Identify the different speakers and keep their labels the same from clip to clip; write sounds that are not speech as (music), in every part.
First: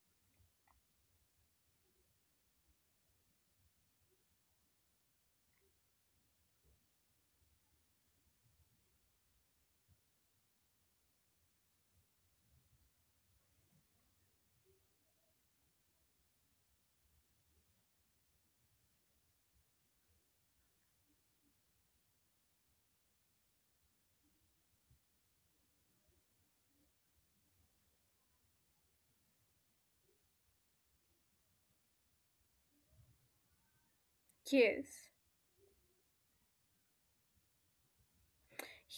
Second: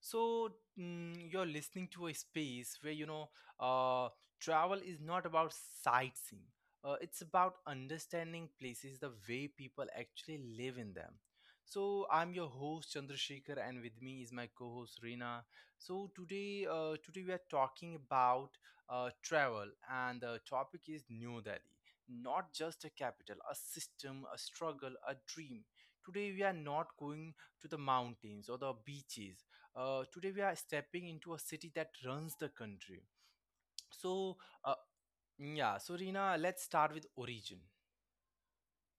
Speaker 1: So, you're listening to a space where uh, travel is not about sightseeing. It's about understanding places the way people actually live in them. So, I'm your host Chandrasekhar, and with me is my co-host Reena. Today we are talking about travel, and the topic is New Delhi, not just a capital, a system, a struggle, a dream. Today, we are not going to the mountains or the beaches. Today, we are stepping into a city that runs the country. So, uh,
Speaker 2: Yes.
Speaker 1: yeah, so Rina, let's start with origin.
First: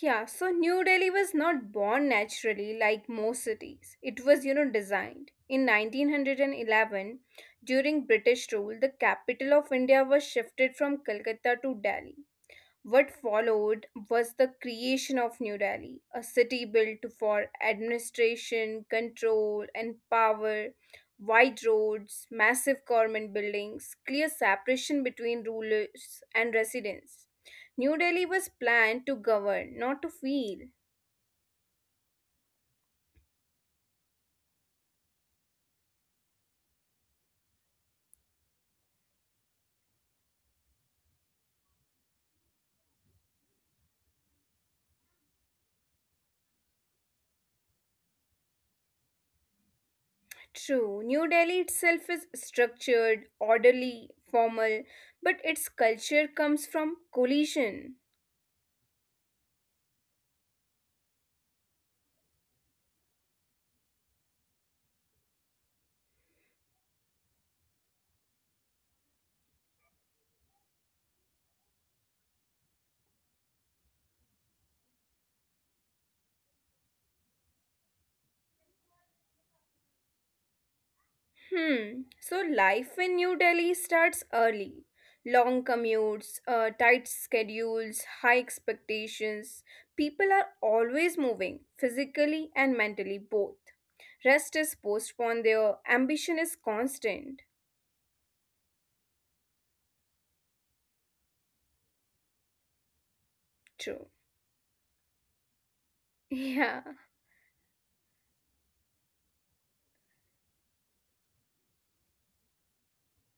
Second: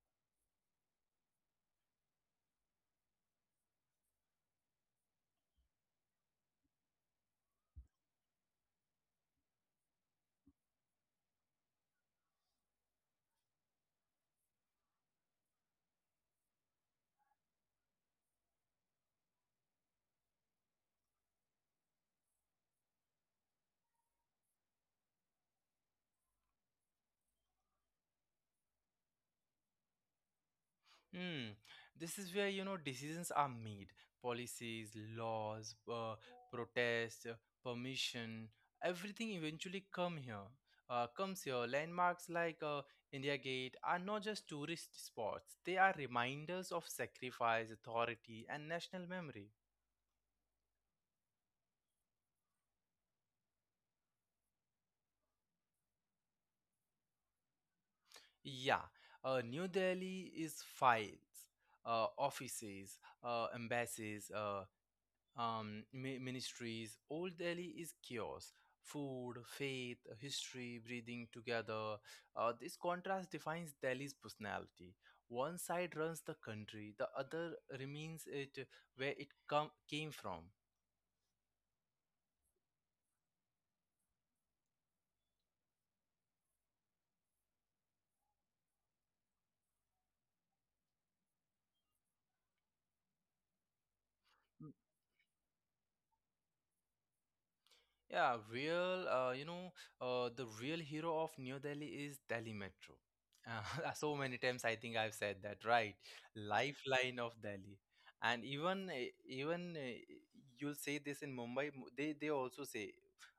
Speaker 2: Yeah, so New Delhi was not born naturally like most cities. It was designed. In 1911, during British rule, the capital of India was shifted from Calcutta to Delhi. What followed was the creation of New Delhi, a city built for administration, control, and power, wide roads, massive government buildings, clear separation between rulers and residents. New Delhi was planned to govern, not to feel.
Speaker 1: Hmm. This is where decisions are made, policies, laws, protests, permission, everything eventually come here. Comes here. Landmarks like India Gate are not just tourist spots; they are reminders of sacrifice, authority, and national memory.
Speaker 2: True, New Delhi itself is structured, orderly, formal, but its culture comes from collision.
Speaker 1: Yeah, New Delhi is files, offices, embassies, ministries. Old Delhi is chaos. Food, faith, history, breathing together. This contrast defines Delhi's personality. One side runs the country, the other remains it where it came from.
Speaker 2: Hmm. So life in New Delhi starts early. Long commutes, tight schedules, high expectations. People are always moving, physically and mentally both. Rest is postponed there, ambition is constant.
Speaker 1: Yeah, real, uh, you know, the real hero of New Delhi is Delhi Metro. (laughs)
Speaker 2: True.
Speaker 1: So
Speaker 2: (laughs)
Speaker 1: many times I think I've said that, right?
Speaker 2: Yeah.
Speaker 1: Lifeline of Delhi. And even even you'll say this in Mumbai, they also say.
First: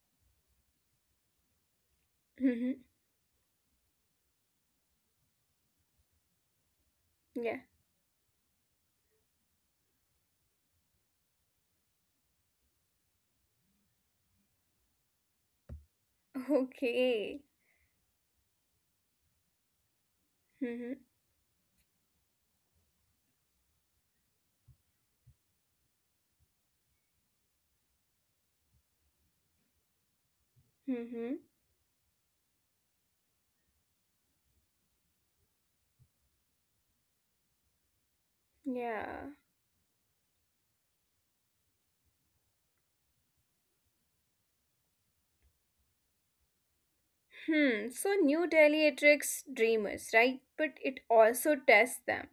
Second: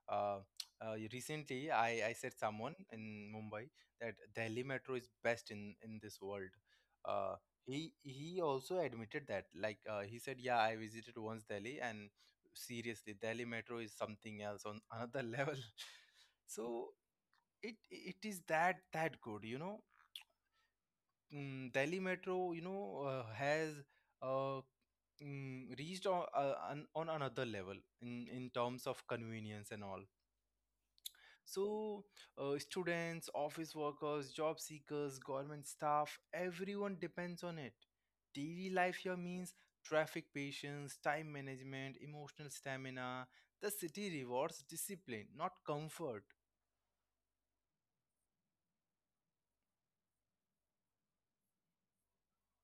Speaker 1: Uh, recently, I said someone
Speaker 2: Mm-hmm.
Speaker 1: in Mumbai that Delhi Metro is best in this world. Uh,
Speaker 2: Yeah.
Speaker 1: he also admitted that. Like he said, yeah, I visited once Delhi and seriously Delhi Metro is something else on another (laughs) level. So
Speaker 2: Okay.
Speaker 1: it is that good, you know.
Speaker 2: Mm-hmm.
Speaker 1: Mm, Delhi Metro, you know, has uh, reached on another level in terms of convenience and all.
Speaker 2: Mm-hmm.
Speaker 1: So, students, office workers, job seekers, government staff, everyone depends on it. Daily life
Speaker 2: Yeah.
Speaker 1: here means traffic patience, time management, emotional stamina. The city rewards discipline, not comfort.
Speaker 2: Hmm. So New Delhi attracts dreamers, right? But it also tests them.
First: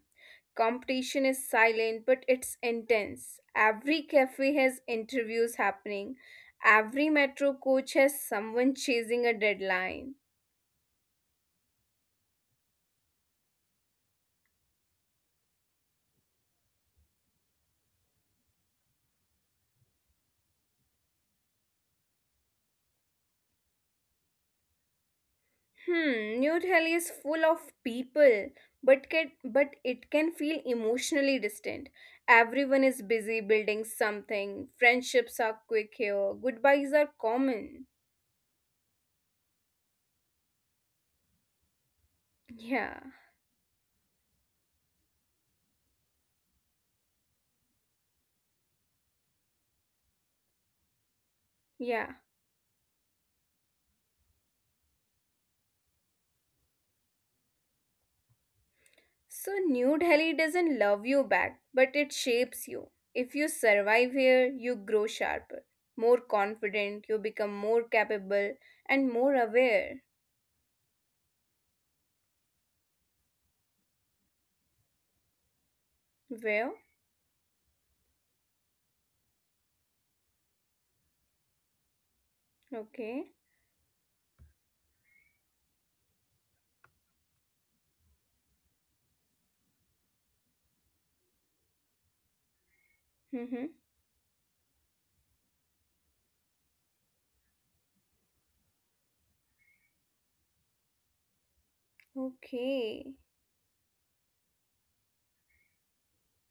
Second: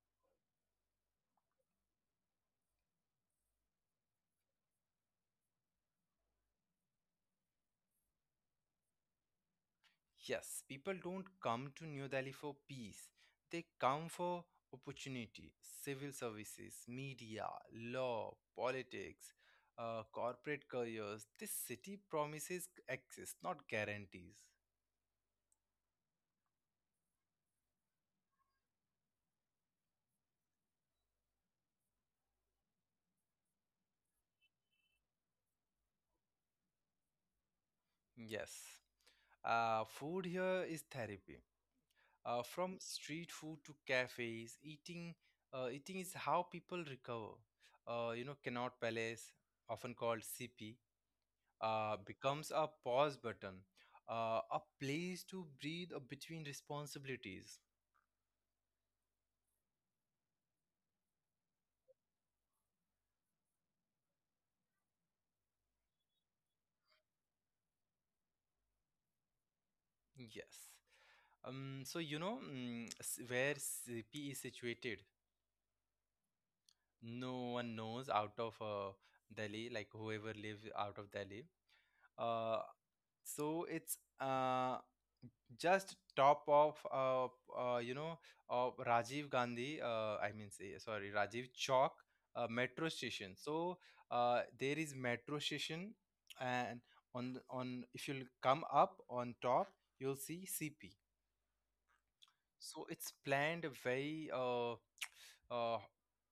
Speaker 2: Competition is silent, but it's intense. Every cafe has interviews happening. Every metro coach has someone chasing a deadline.
Speaker 1: Yes, people don't come to New Delhi for peace, they come for opportunity, civil services, media, law, politics. Corporate careers, this city promises access, not guarantees.
Speaker 2: Hmm, New Delhi is full of people, but can, but it can feel emotionally distant. Everyone is busy building something. Friendships are quick here. Goodbyes are common.
Speaker 1: Yes. Food here is therapy. From
Speaker 2: Yeah,
Speaker 1: street food to cafes, eating is how people recover. You know, Connaught Palace, often called CP,
Speaker 2: yeah.
Speaker 1: becomes a pause button, a place to breathe between responsibilities.
Speaker 2: So, New Delhi doesn't love you back, but it shapes you. If you survive here, you grow sharper, more confident, you become more capable, and more aware.
Speaker 1: Yes. So you know, mm, where CP is situated.
Speaker 2: Well,
Speaker 1: No one knows out of Delhi, like whoever lives out of Delhi. Uh,
Speaker 2: okay.
Speaker 1: so it's just top of uh, you know of Rajiv Gandhi I mean say sorry, Rajiv Chowk metro station.
Speaker 2: Mm-hmm.
Speaker 1: So there is metro station, and on if you'll come up on top you'll see CP. So
Speaker 2: Okay.
Speaker 1: it's planned very (tsk) uh,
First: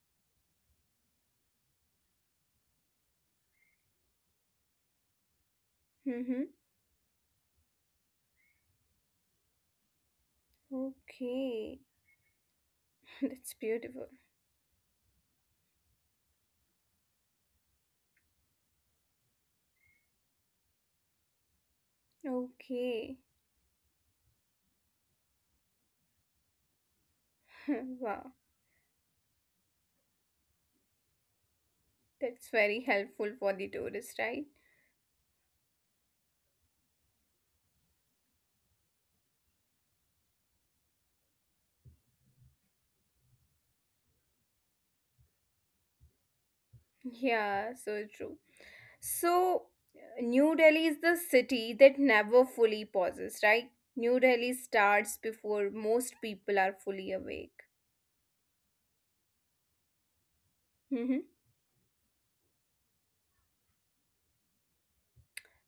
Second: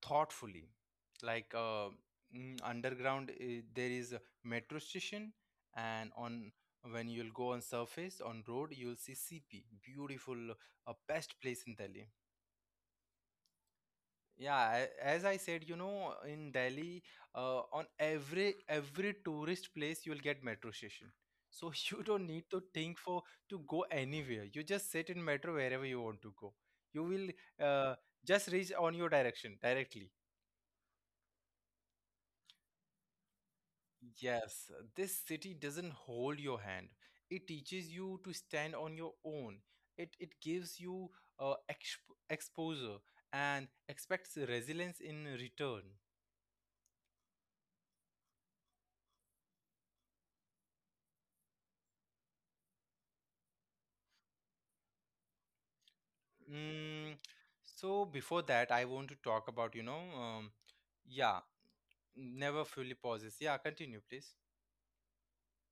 Speaker 1: thoughtfully. Like underground, there is a metro station, and
Speaker 2: Mm-hmm.
Speaker 1: on when you'll go on surface on road, you'll see CP, beautiful, best place in
Speaker 2: Okay.
Speaker 1: Delhi.
Speaker 2: (laughs) That's beautiful.
Speaker 1: Yeah, as I said, you know, in Delhi, on every tourist place you'll get metro station. So (laughs) you don't need to think
Speaker 2: Okay.
Speaker 1: for to go anywhere. You just sit in metro wherever you want to go. You will uh,
Speaker 2: (laughs) Wow.
Speaker 1: just reach on your direction directly.
Speaker 2: That's very helpful for the tourist, right?
Speaker 1: Yes, this city doesn't hold your hand. It teaches you to stand on your own. It gives you uh, exp exposure and expects resilience in return.
Speaker 2: Yeah, so true. So, New Delhi is the city that never fully pauses, right? New Delhi starts before most people are fully
Speaker 1: Mm,
Speaker 2: awake.
Speaker 1: so before that, I want to talk about, you know,
Speaker 2: Mhm.
Speaker 1: yeah, never fully pauses. Yeah, continue, please.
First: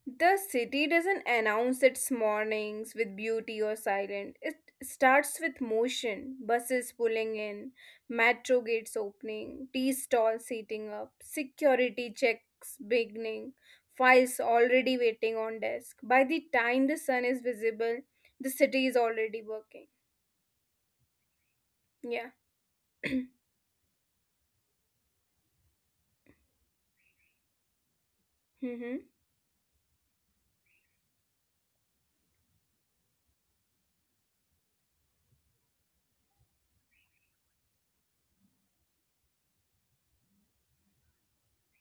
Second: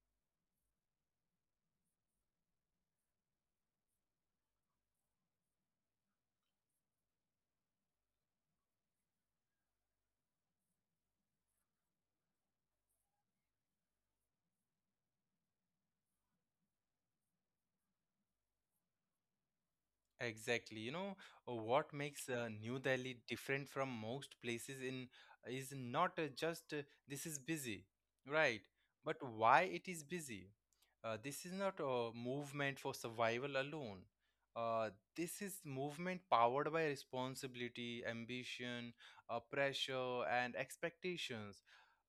Speaker 2: The city doesn't announce its mornings with beauty or silence. It starts with motion, buses pulling in, metro gates opening, tea stalls heating up, security checks beginning, files already waiting on desk. By the time the sun is visible, the city is already working.
Speaker 1: Exactly. You know, what makes
Speaker 2: Yeah.
Speaker 1: New Delhi different from most places in is not just this is busy, right?
Speaker 2: Mm-hmm.
Speaker 1: But why it is busy? This is not a movement for survival alone. Uh, this is movement powered by responsibility, ambition, pressure, and expectations.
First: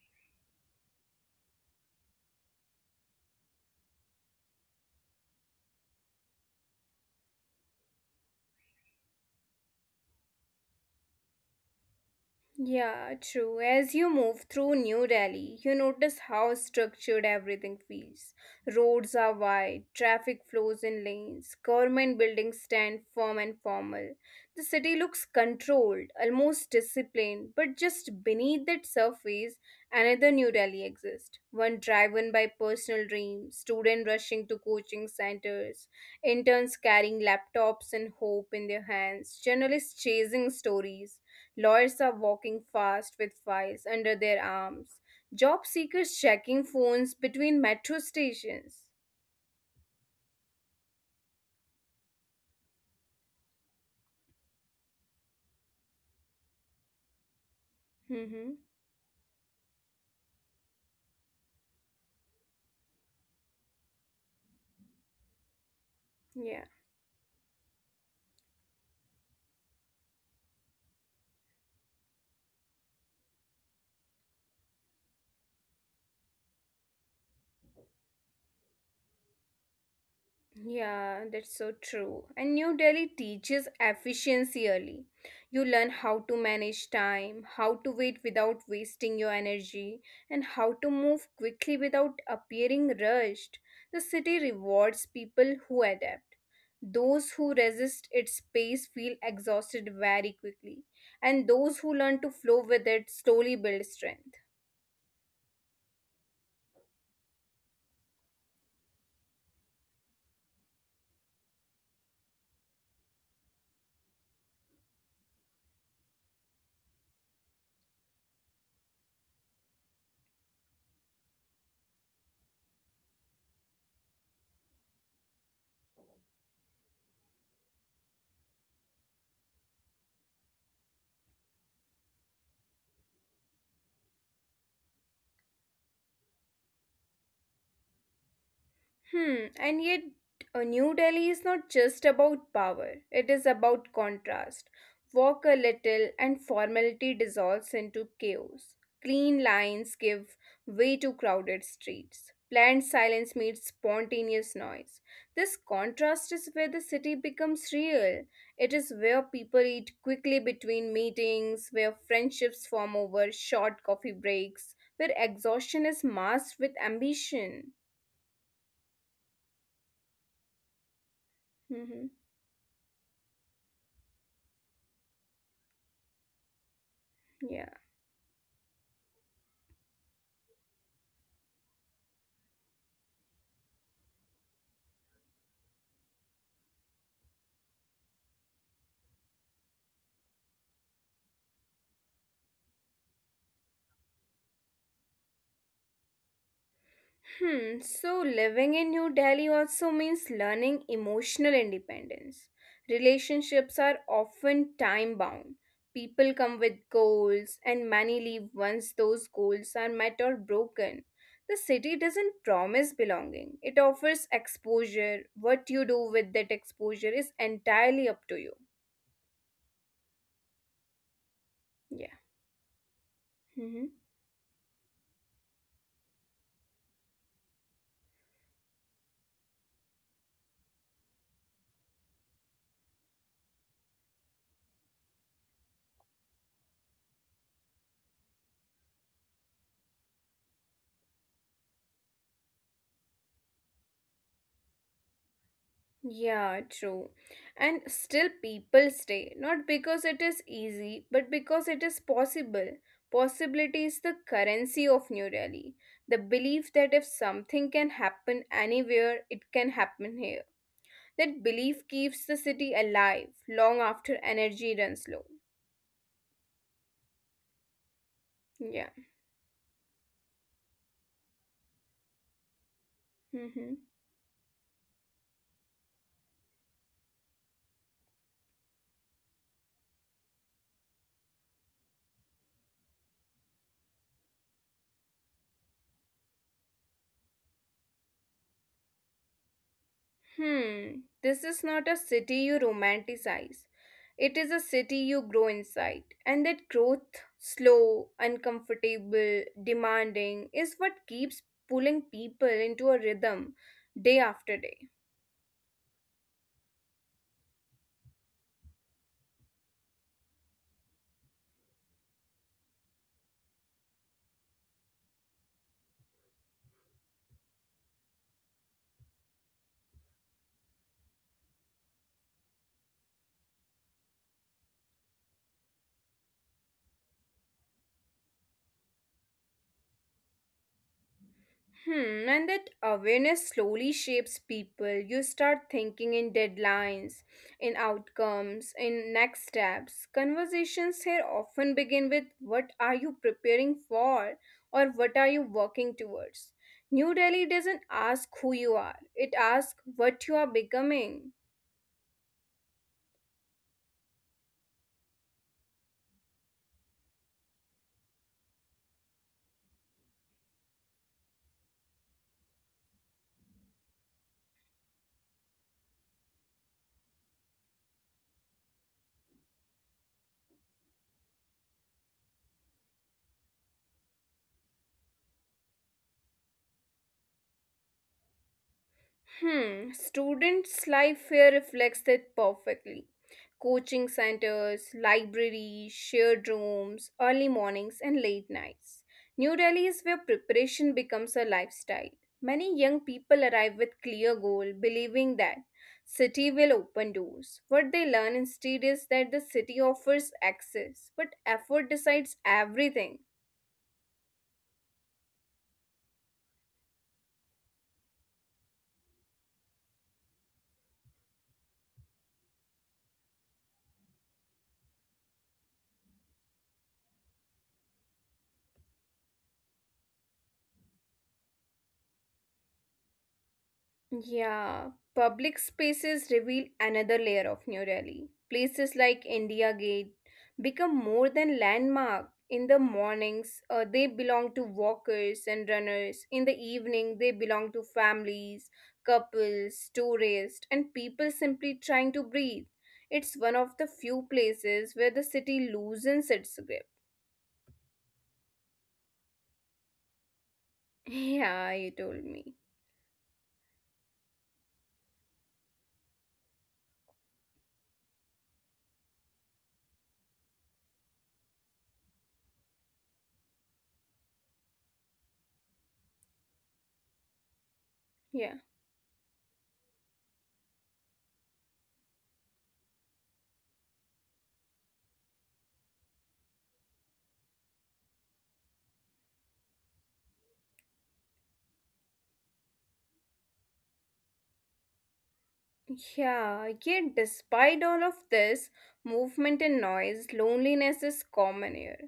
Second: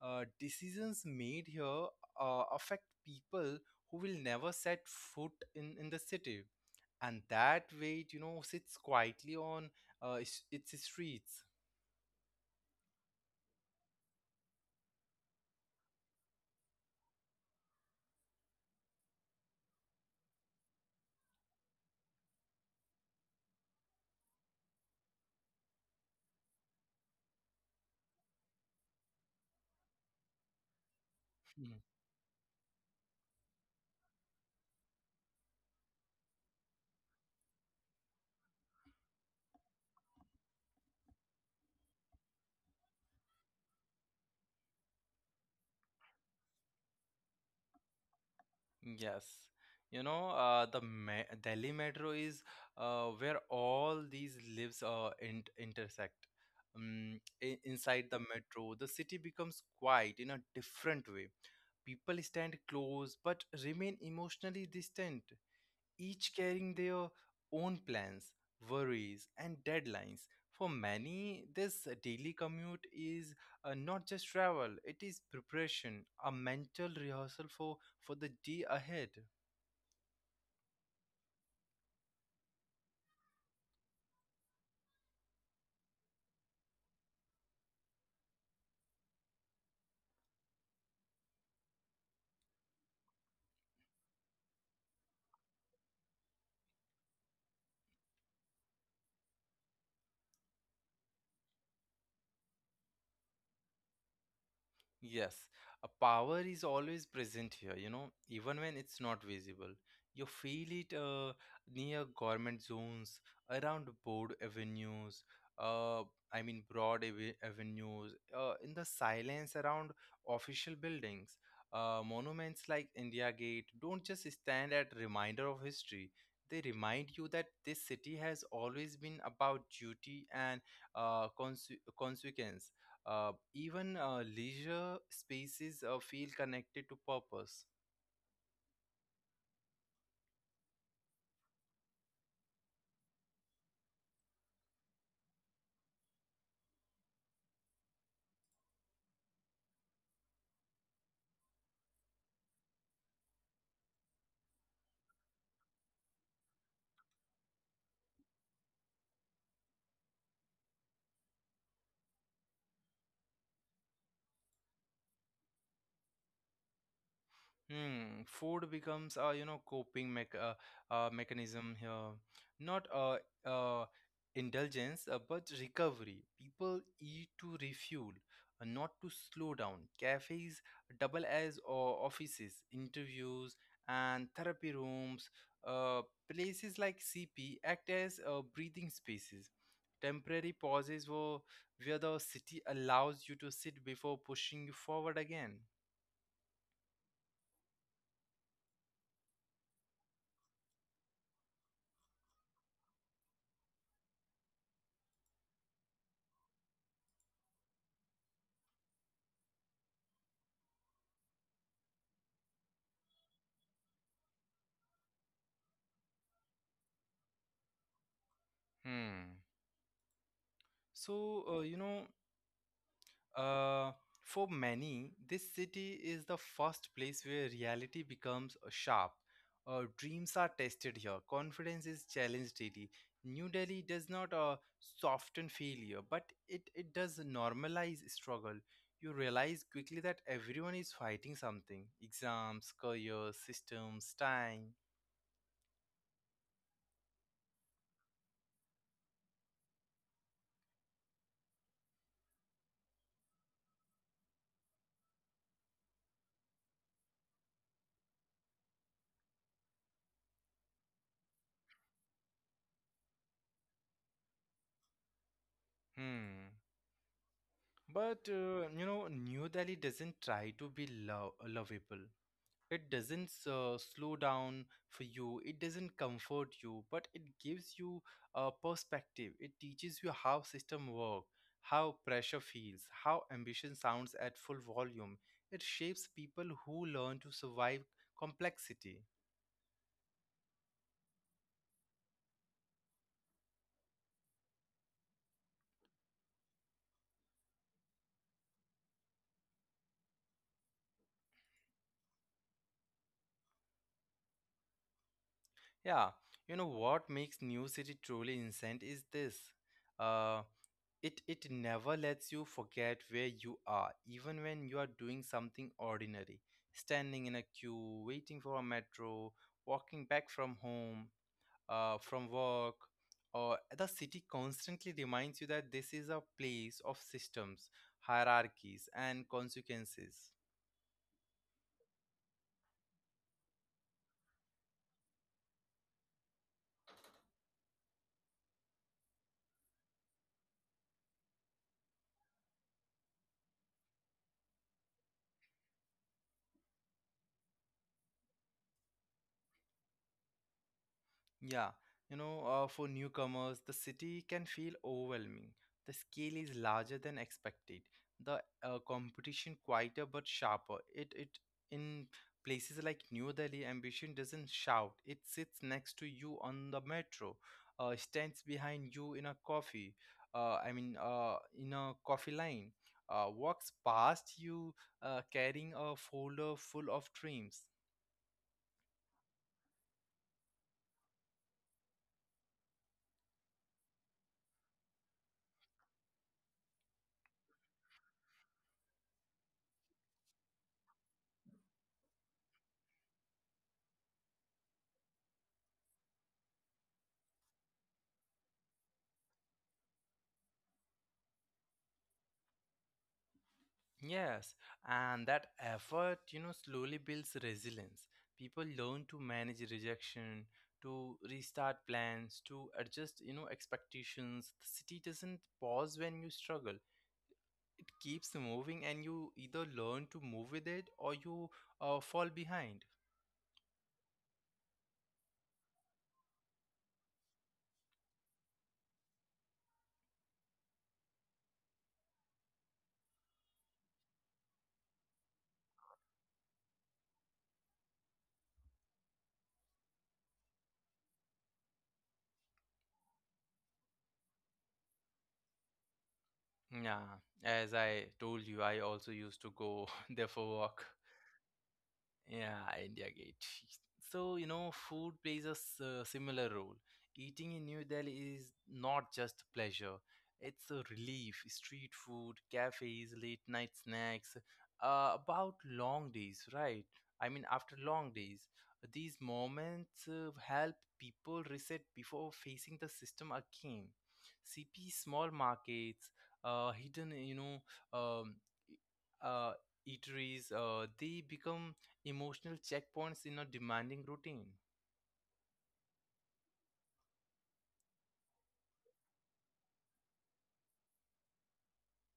Speaker 1: Decisions made here affect people who will never set foot in the city, and that weight, you know, sits quietly on its streets.
Speaker 2: Yeah, true. As you move through New Delhi, you notice how structured everything feels. Roads are wide, traffic flows in lanes, government buildings stand firm and formal. The city looks controlled, almost disciplined, but just beneath that surface, another New Delhi exists. One
Speaker 1: Hmm.
Speaker 2: driven by personal dreams, students rushing to coaching centers, interns carrying laptops and hope in their hands, journalists chasing stories. Lawyers are walking fast with files under their arms. Job seekers checking phones between metro stations.
Speaker 1: Yes. You know, Delhi metro is where all these lives intersect. Inside the
Speaker 2: Mm-hmm.
Speaker 1: metro, the city becomes quiet in a different way. People stand close but remain emotionally distant, each
Speaker 2: Yeah.
Speaker 1: carrying their own plans, worries, and deadlines. For many, this daily commute is not just travel, it is preparation, a mental rehearsal for the day ahead.
Speaker 2: Yeah, that's so true. And New Delhi teaches efficiency early. You learn how to manage time, how to wait without wasting your energy, and how to move quickly without appearing rushed. The city rewards people who adapt. Those who resist its pace feel exhausted very quickly, and those who learn to flow with it slowly build strength.
Speaker 1: Yes, a power is always present here, you know, even when it's not visible. You feel it near government zones, around broad avenues, uh, I mean, broad avenues, in the silence around official buildings. Monuments like India Gate don't just stand at reminder of history. They remind you that this city has always been about duty and uh, conse consequence. Even leisure spaces feel connected to purpose.
Speaker 2: Hmm, and yet New Delhi is not just about power, it is about contrast. Walk a little and formality dissolves into chaos. Clean lines give way to crowded streets. Planned silence meets spontaneous noise. This contrast is where the city becomes real. It is where people eat quickly between meetings, where friendships form over short coffee breaks, where exhaustion is masked with ambition.
Speaker 1: Hmm, food becomes a, you know, coping mech
Speaker 2: Hmm.
Speaker 1: mechanism here, not uh, indulgence, but recovery. People
Speaker 2: Yeah.
Speaker 1: eat to refuel, not to slow down. Cafes double as or offices, interviews, and therapy rooms. Uh, places like CP act as breathing spaces, temporary pauses where the city allows you to sit before pushing you forward again.
Speaker 2: Hmm, so living in New Delhi also means learning emotional independence. Relationships are often time bound. People come with goals, and many leave once those goals are met or broken. The city doesn't promise belonging, it offers exposure. What you do with that exposure is entirely up to you.
Speaker 1: Hmm. So, uh, you know,
Speaker 2: Yeah.
Speaker 1: uh, for many, this city is the first place where reality becomes sharp. Dreams are tested here, confidence is challenged daily. New Delhi does not soften failure, but it does normalize struggle. You realize quickly that everyone is fighting something: exams, careers, systems, time.
Speaker 2: Yeah, true. And still people stay, not because it is easy, but because it is possible. Possibility is the currency of New Delhi. The belief that if something can happen anywhere, it can happen here. That belief keeps the city alive long after energy runs low.
Speaker 1: Hmm. But,
Speaker 2: Yeah.
Speaker 1: you know, New Delhi doesn't try to be lovable. It
Speaker 2: Mm-hmm.
Speaker 1: doesn't slow down for you, it doesn't comfort you, but it gives you a perspective. It teaches you how system work, how pressure feels, how ambition sounds at full volume. It shapes people who learn to survive complexity.
Speaker 2: Hmm, this is not a city you romanticize. It is a city you grow inside. And that growth, slow, uncomfortable, demanding, is what keeps pulling people into a rhythm day after day.
Speaker 1: Yeah, you know what makes New City truly insane is this. Uh, It it never lets you forget where you are, even when you are doing something ordinary, standing in a queue, waiting for a metro, walking back from home, from work, or the city constantly reminds you that this is a place of systems, hierarchies, and consequences.
Speaker 2: Hmm, and that awareness slowly shapes people. You start thinking in deadlines, in outcomes, in next steps. Conversations here often begin with what are you preparing for or what are you working towards. New Delhi doesn't ask who you are, it asks what you are becoming.
Speaker 1: Yeah, you know, for newcomers, the city can feel overwhelming. The scale is larger than expected. The competition quieter but sharper. It in places like New Delhi, ambition doesn't shout. It sits next to you on the metro, stands behind you in a coffee. I mean, in a coffee line, walks past you carrying a folder full of dreams.
Speaker 2: Hmm, students' life here reflects it perfectly. Coaching centers, libraries, shared rooms, early mornings, and late nights. New Delhi is where preparation becomes a lifestyle. Many young people arrive with clear goal, believing that city will open doors. What they learn instead is that the city offers access, but effort decides everything.
Speaker 1: Yes, and that effort, you know, slowly builds resilience. People learn to manage rejection, to restart plans, to adjust, you know, expectations. The city doesn't pause when you struggle. It keeps moving, and you either learn to move with it or you fall behind.
Speaker 2: Yeah, public spaces reveal another layer of New Delhi. Places like India Gate become more than landmark. In the mornings, they belong to walkers and runners. In the evening, they belong to families, couples, tourists, and people simply trying to breathe. It's one of the few places where the city loosens its grip.
Speaker 1: Yeah, as I told you, I also used to go (laughs) there for
Speaker 2: (laughs)
Speaker 1: work.
Speaker 2: Yeah, you told me.
Speaker 1: Yeah, India Gate. So, you know, food plays a similar role. Eating in New Delhi is not just pleasure, it's a relief. Street food, cafes, late night snacks, about long days, right? I mean, after
Speaker 2: Yeah.
Speaker 1: long days, these moments help people reset before facing the system again. CP small markets, hidden, you know, um, e, uh, eateries, they become emotional checkpoints in a demanding routine.
Speaker 2: Yeah, yet despite all of this movement and noise, loneliness is common here.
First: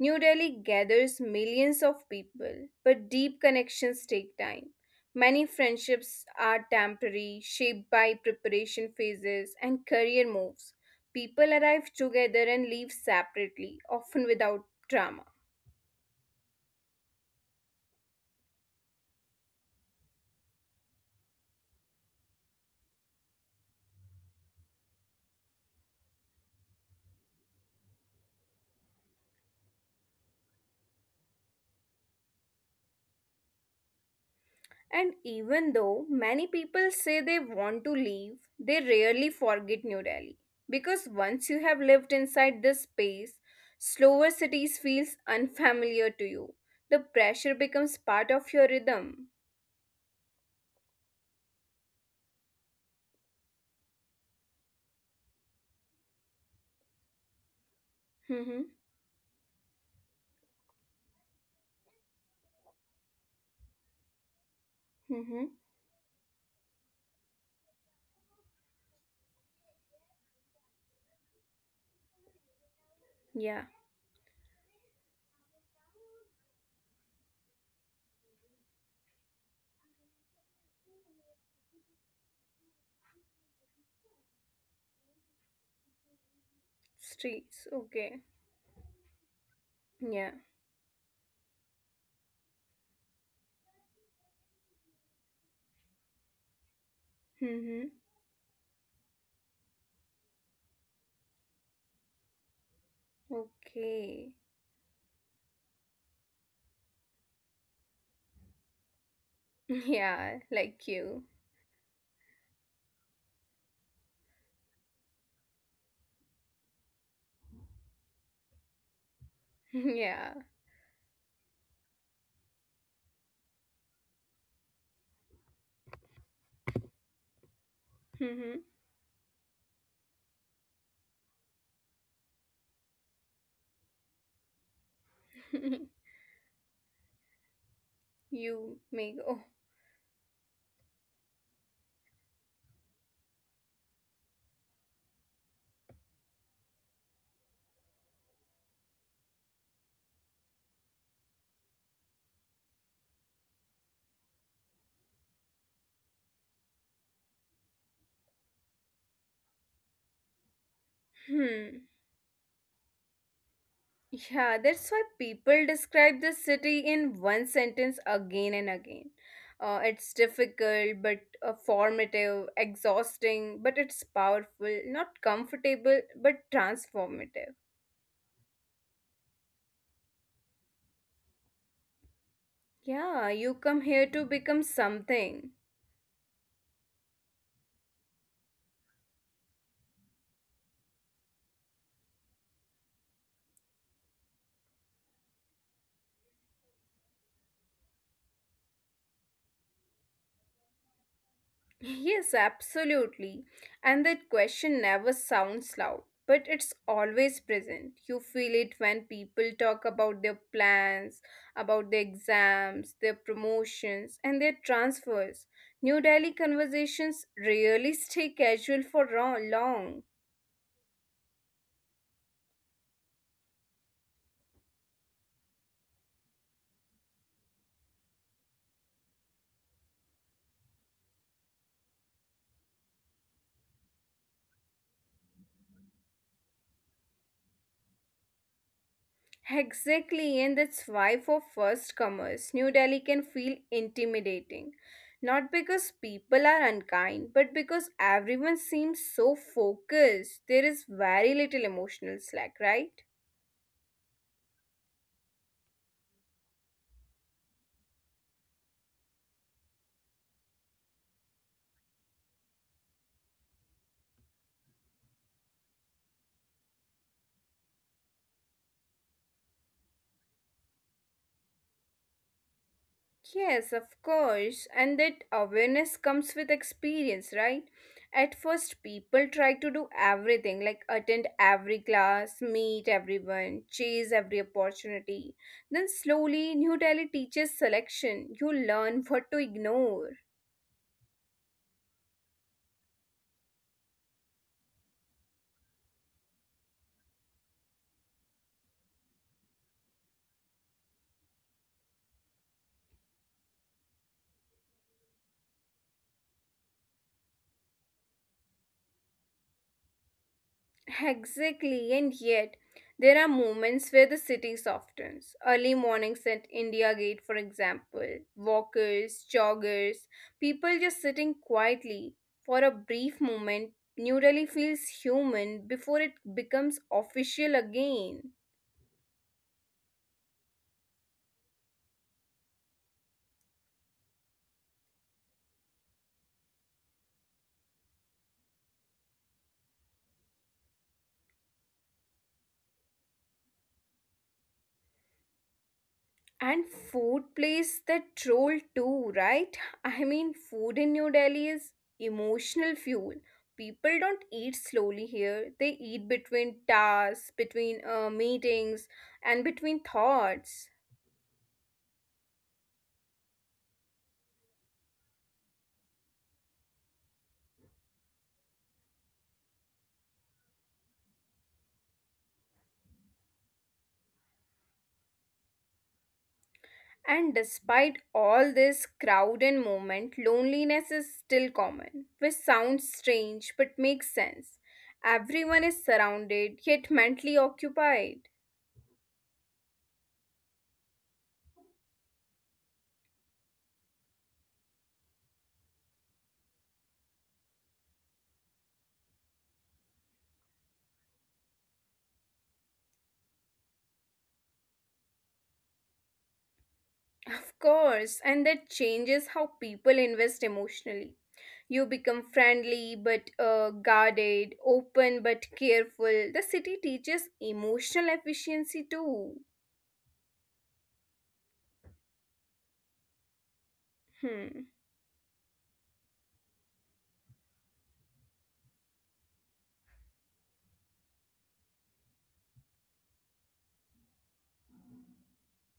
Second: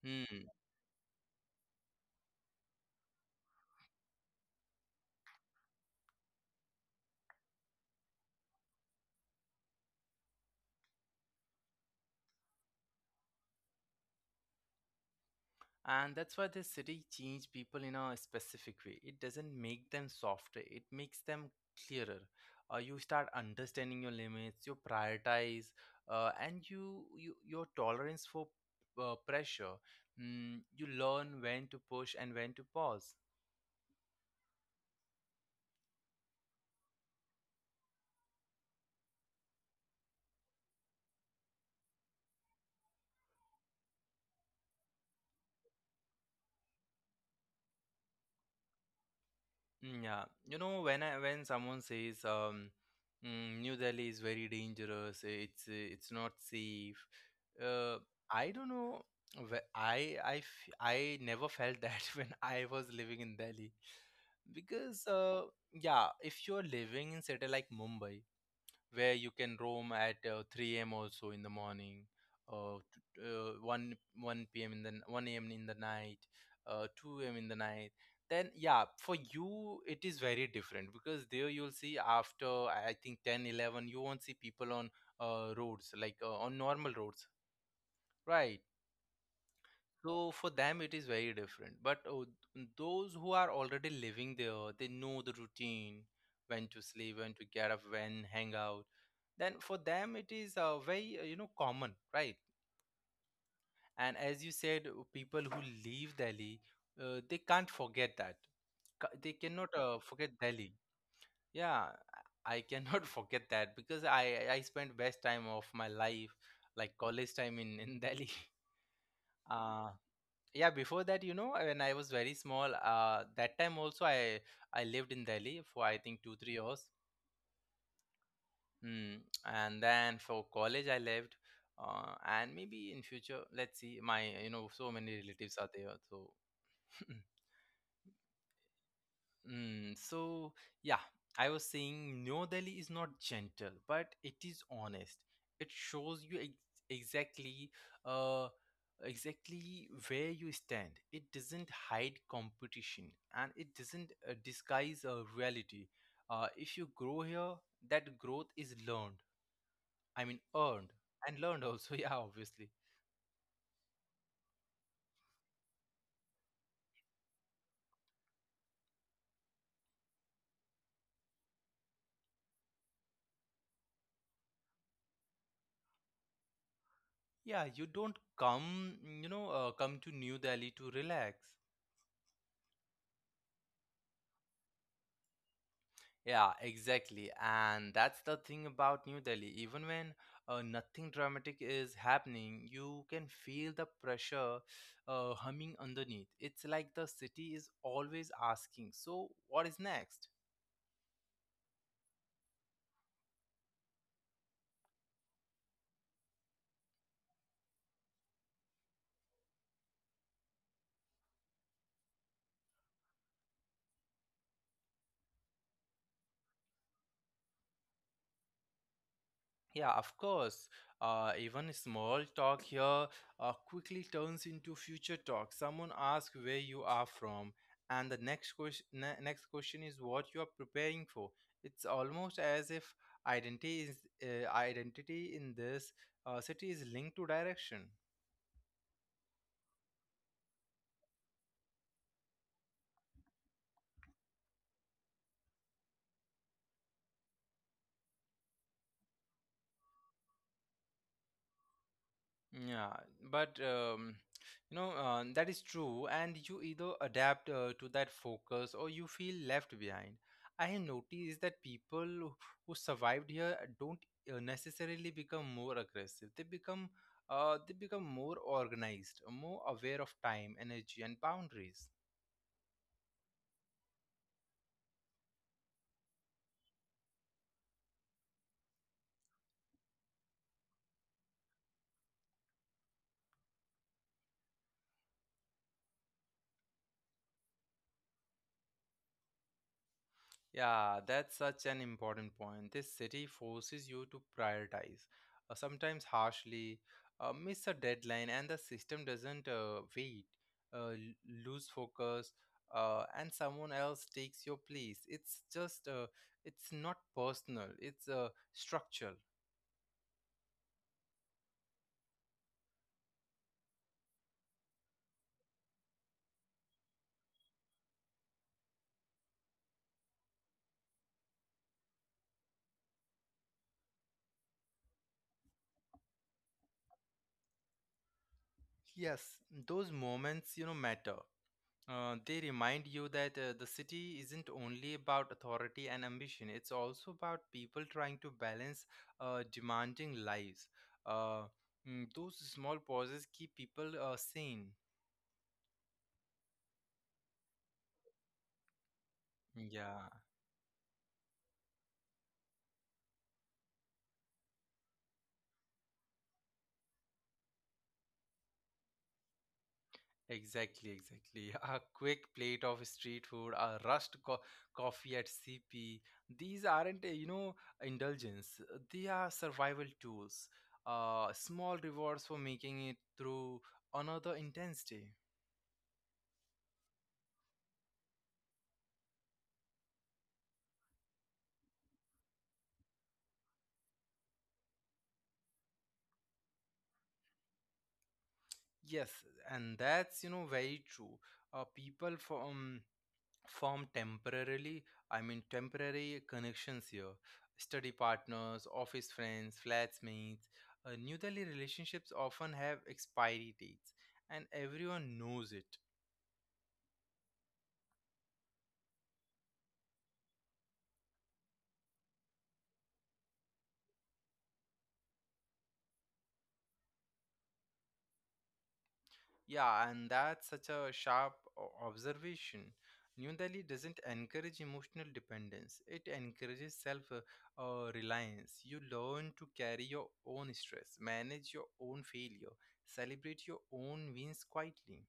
Speaker 2: New
Speaker 1: Hmm.
Speaker 2: Delhi gathers millions of people, but deep connections take time. Many friendships are temporary, shaped by preparation phases and career moves. People arrive together and leave separately, often without drama.
Speaker 1: And that's why the city change people in a specific way. It doesn't make them softer, it makes them clearer. You start understanding your limits, you prioritize, you your tolerance for pressure. Mm, you learn when to push and when to pause.
Speaker 2: And even though many people say they want to leave, they rarely forget New Delhi. Because once you have lived inside this space, slower cities feels unfamiliar to you. The pressure becomes part of your rhythm.
Speaker 1: Mm, yeah, you know, when someone says New Delhi is very dangerous, it's not safe. Uh,
Speaker 2: Mm-hmm.
Speaker 1: I don't know. I never felt that (laughs) when I was living in Delhi,
Speaker 2: Mm-hmm.
Speaker 1: because yeah, if you're living in city like Mumbai where you can roam at 3 a.m. also in the morning, uh,
Speaker 2: Yeah.
Speaker 1: 1 p.m. in the 1 a.m. in the night, 2 a.m. in the night. Then yeah, for you it is very different, because there you'll see after I think 10, 11 you won't see people on roads like on normal roads,
Speaker 2: Streets. Okay.
Speaker 1: right?
Speaker 2: Yeah.
Speaker 1: So for them it is very different. But those who are already living there, they know the routine, when to sleep, when to
Speaker 2: Mm-hmm.
Speaker 1: get up, when hang out then for them it is very common, right?
Speaker 2: Okay. (laughs)
Speaker 1: And as you said, people who leave Delhi, they can't forget that. They cannot
Speaker 2: Yeah,
Speaker 1: forget
Speaker 2: like
Speaker 1: Delhi.
Speaker 2: you.
Speaker 1: Yeah, I cannot (laughs) forget that because I spent best time of my life, like college time in (laughs) Delhi.
Speaker 2: (laughs)
Speaker 1: uh
Speaker 2: Yeah.
Speaker 1: yeah, before that, you know, when I was very small, that time also I lived in Delhi for I think 2 or 3 years.
Speaker 2: Mm-hmm.
Speaker 1: Mm. And then for college, I left. And maybe in future, let's see. My, you know, so many relatives are there. So, (laughs)
Speaker 2: (laughs) You make oh.
Speaker 1: so yeah, I was saying New Delhi is not gentle, but it is honest. It shows you exactly, uh, exactly where you stand. It doesn't hide competition, and it doesn't disguise reality. If you grow here, that growth is earned and
Speaker 2: Hmm.
Speaker 1: learned also. (laughs) Yeah, obviously.
Speaker 2: Yeah, that's why people describe the city in one sentence again and again. It's difficult, but formative, exhausting, but it's powerful, not comfortable, but transformative.
Speaker 1: Yeah, you don't come, to New Delhi to relax.
Speaker 2: Yeah, you come here to become something.
Speaker 1: Yeah, exactly. And that's the thing about New Delhi. Even when nothing dramatic is happening, you can feel the pressure humming underneath. It's like the city is always asking, so what is next?
Speaker 2: Yes, absolutely. And that question never sounds loud, but it's always present. You feel it when people talk about their plans, about their exams, their promotions, and their transfers. New Delhi conversations rarely stay casual for long.
Speaker 1: Yeah, of course. Even small talk here quickly turns into future talk. Someone asks where you are from, and the next next question is what you are preparing for. It's almost as if identity is identity in this city is linked to direction.
Speaker 2: Exactly, and that's why for first comers, New Delhi can feel intimidating. Not because people are unkind, but because everyone seems so focused. There is very little emotional slack, right?
Speaker 1: Yeah, but you know, that is true, and you either adapt to that focus or you feel left behind. I have noticed that people who survived here don't necessarily become more aggressive. They become more organized, more aware of time, energy, and boundaries.
Speaker 2: Yes, of course. And that awareness comes with experience, right? At first, people try to do everything like attend every class, meet everyone, chase every opportunity. Then, slowly, New Delhi teaches selection. You learn what to ignore.
Speaker 1: Yeah, that's such an important point. This city forces you to prioritize, sometimes harshly, miss a deadline, and the system doesn't wait, uh, l- lose focus, and someone else takes your place. It's just, it's not personal, it's structural.
Speaker 2: Exactly, and yet there are moments where the city softens. Early mornings at India Gate, for example, walkers, joggers, people just sitting quietly. For a brief moment, New Delhi feels human before it becomes official again.
Speaker 1: Yes, those moments, you know, matter. They remind you that the city isn't only about authority and ambition, it's also about people trying to balance demanding lives. Uh, those small pauses keep people sane.
Speaker 2: And food plays that role too, right? I mean,
Speaker 1: Yeah,
Speaker 2: food in New Delhi is emotional fuel. People don't eat slowly here. They eat between tasks, between meetings, and between thoughts.
Speaker 1: exactly, exactly. (laughs) A quick plate of street food, a rushed coffee at CP. These aren't, you know, indulgence. They are survival tools. Small rewards for making it through another intense day.
Speaker 2: And despite all this crowd and movement, loneliness is still common, which sounds strange but makes sense. Everyone is surrounded yet mentally occupied.
Speaker 1: Yes, and that's, you know, very true. People form temporary connections here. Study partners, office friends, flatmates. New Delhi relationships often have expiry dates, and everyone knows it.
Speaker 2: Of course, and that changes how people invest emotionally. You become friendly but guarded, open but careful. The city teaches emotional efficiency too.
Speaker 1: Yeah, and that's such a sharp observation. New Delhi
Speaker 2: Hmm.
Speaker 1: doesn't encourage emotional dependence, it encourages self reliance. You learn to carry your own stress, manage your own failure, celebrate your own wins quietly.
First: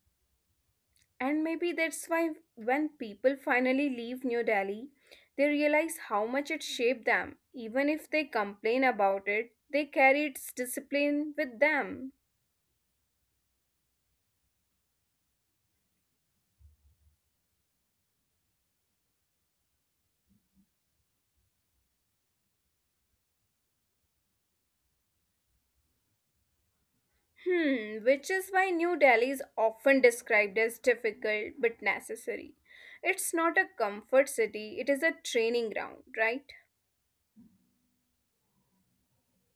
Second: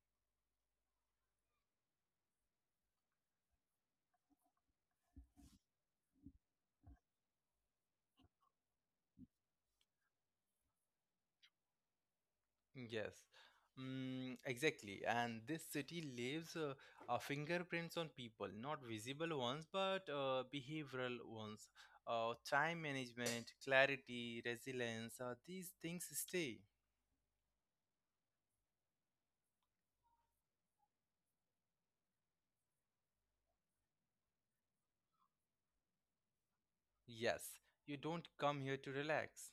Speaker 2: And maybe that's why when people finally leave New Delhi, they realize how much it shaped them. Even if they complain about it, they carry its discipline with them.
Speaker 1: Yes. Exactly, and this city leaves fingerprints on people, not visible ones, but behavioral ones, time management, clarity, resilience, these things stay.
Speaker 2: Hmm, which is why New Delhi is often described as difficult but necessary. It's not a comfort city, it is a training ground, right?
Speaker 1: Yes, you don't come here to relax.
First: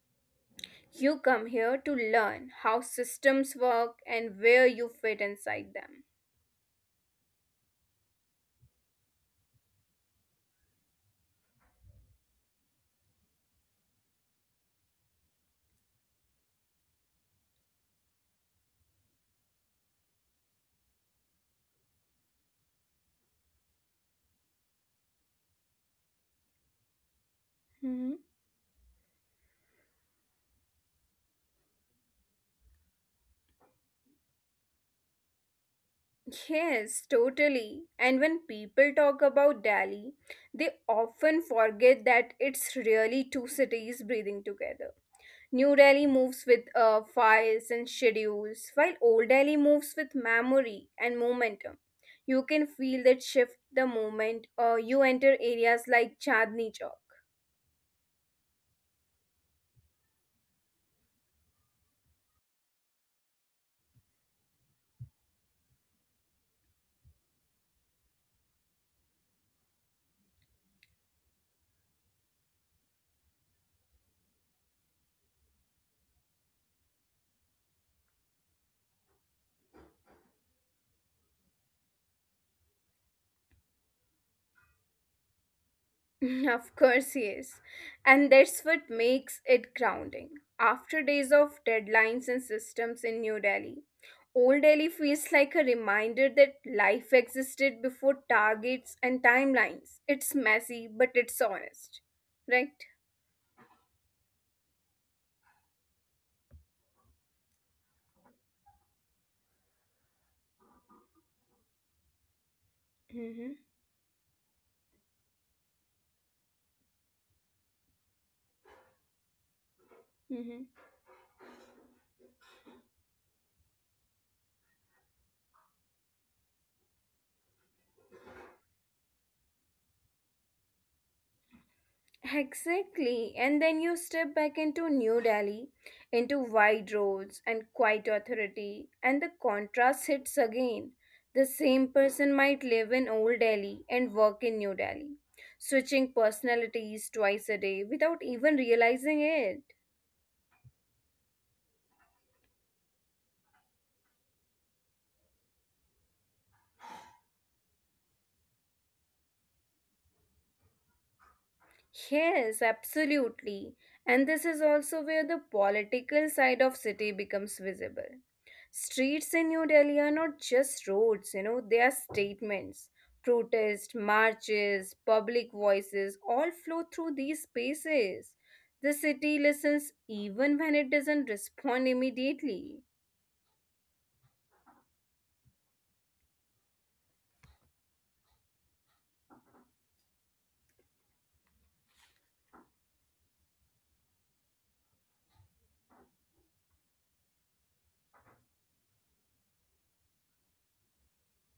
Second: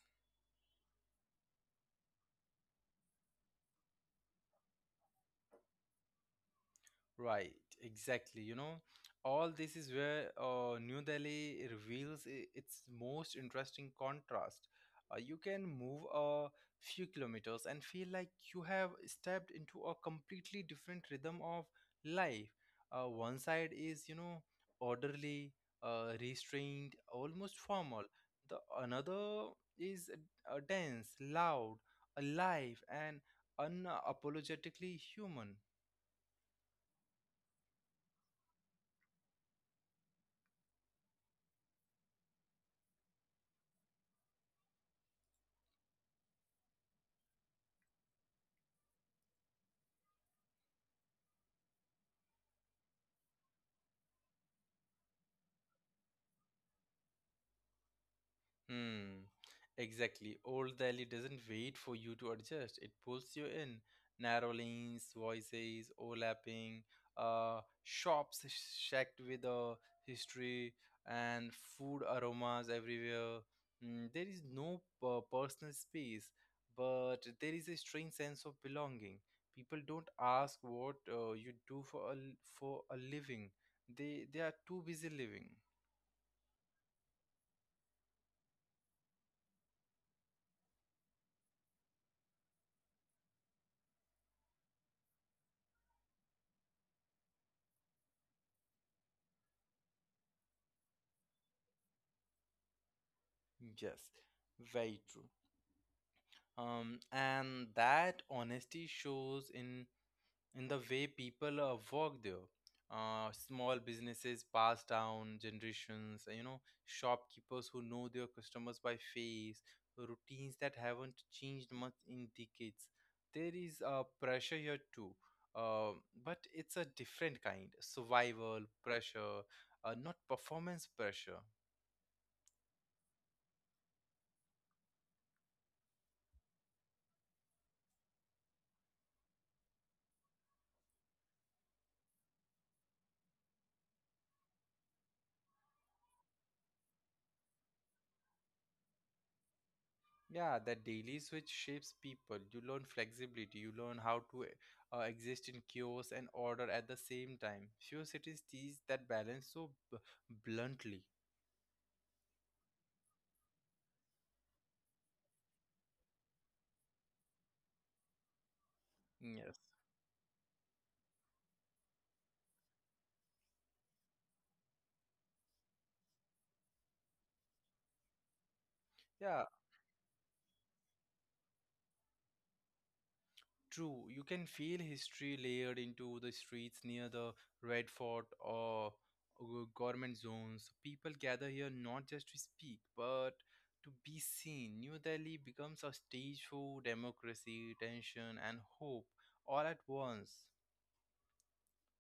Speaker 2: You come here to learn how systems work and where you fit inside them.
Speaker 1: Right, exactly. You know, all this is where New Delhi reveals its most interesting contrast. You can move a few kilometers and feel like you have stepped into a completely different rhythm of life. One side is, you know, orderly, restrained, almost formal.
Speaker 2: Hmm.
Speaker 1: The another is dense, loud, alive, and unapologetically human.
Speaker 2: Yes, totally. And when people talk about Delhi, they often forget that it's really two cities breathing together. New Delhi moves with files and schedules, while Old Delhi moves with memory and momentum. You can feel that shift the moment you enter areas like Chandni Chowk.
Speaker 1: Hmm. Exactly. Old Delhi doesn't wait for you to adjust. It pulls you in. Narrow lanes, voices, overlapping, shops shacked with a history and food aromas everywhere. Mm, there is no personal space, but there is a strange sense of belonging. People don't ask what you do for a living. They are too busy living.
Speaker 2: (laughs) Of course, yes. And that's what makes it grounding. After days of deadlines and systems in New Delhi, Old Delhi feels like a reminder that life existed before targets and timelines. It's messy, but it's honest. Right?
Speaker 1: Yes, very true, and that honesty shows in the way people work there.
Speaker 2: Mm-hmm.
Speaker 1: Small businesses pass down generations, you know, shopkeepers who know their customers by face, routines that haven't changed much in decades. There is a pressure here too, um, but it's a different kind, survival pressure, not performance pressure.
Speaker 2: Exactly. And then you step back into New Delhi, into wide roads and quiet authority, and the contrast hits again. The same person might live in Old Delhi and work in New Delhi, switching personalities twice a day without even realizing it.
Speaker 1: Yeah, that daily switch shapes people. You learn flexibility, you learn how to exist in chaos and order at the same time. Few cities teach that balance so bluntly.
Speaker 2: Yes, absolutely. And this is also where the political side of city becomes visible.
Speaker 1: Yes.
Speaker 2: Streets in New Delhi are not just roads, you know, they are statements. Protests, marches, public voices all flow through these spaces. The
Speaker 1: Yeah,
Speaker 2: city listens even when it doesn't respond immediately.
Speaker 1: true. You can feel history layered into the streets near the Red Fort or government zones. People gather here not just to speak, but to be seen. New Delhi becomes a stage for democracy, tension, and hope all at once.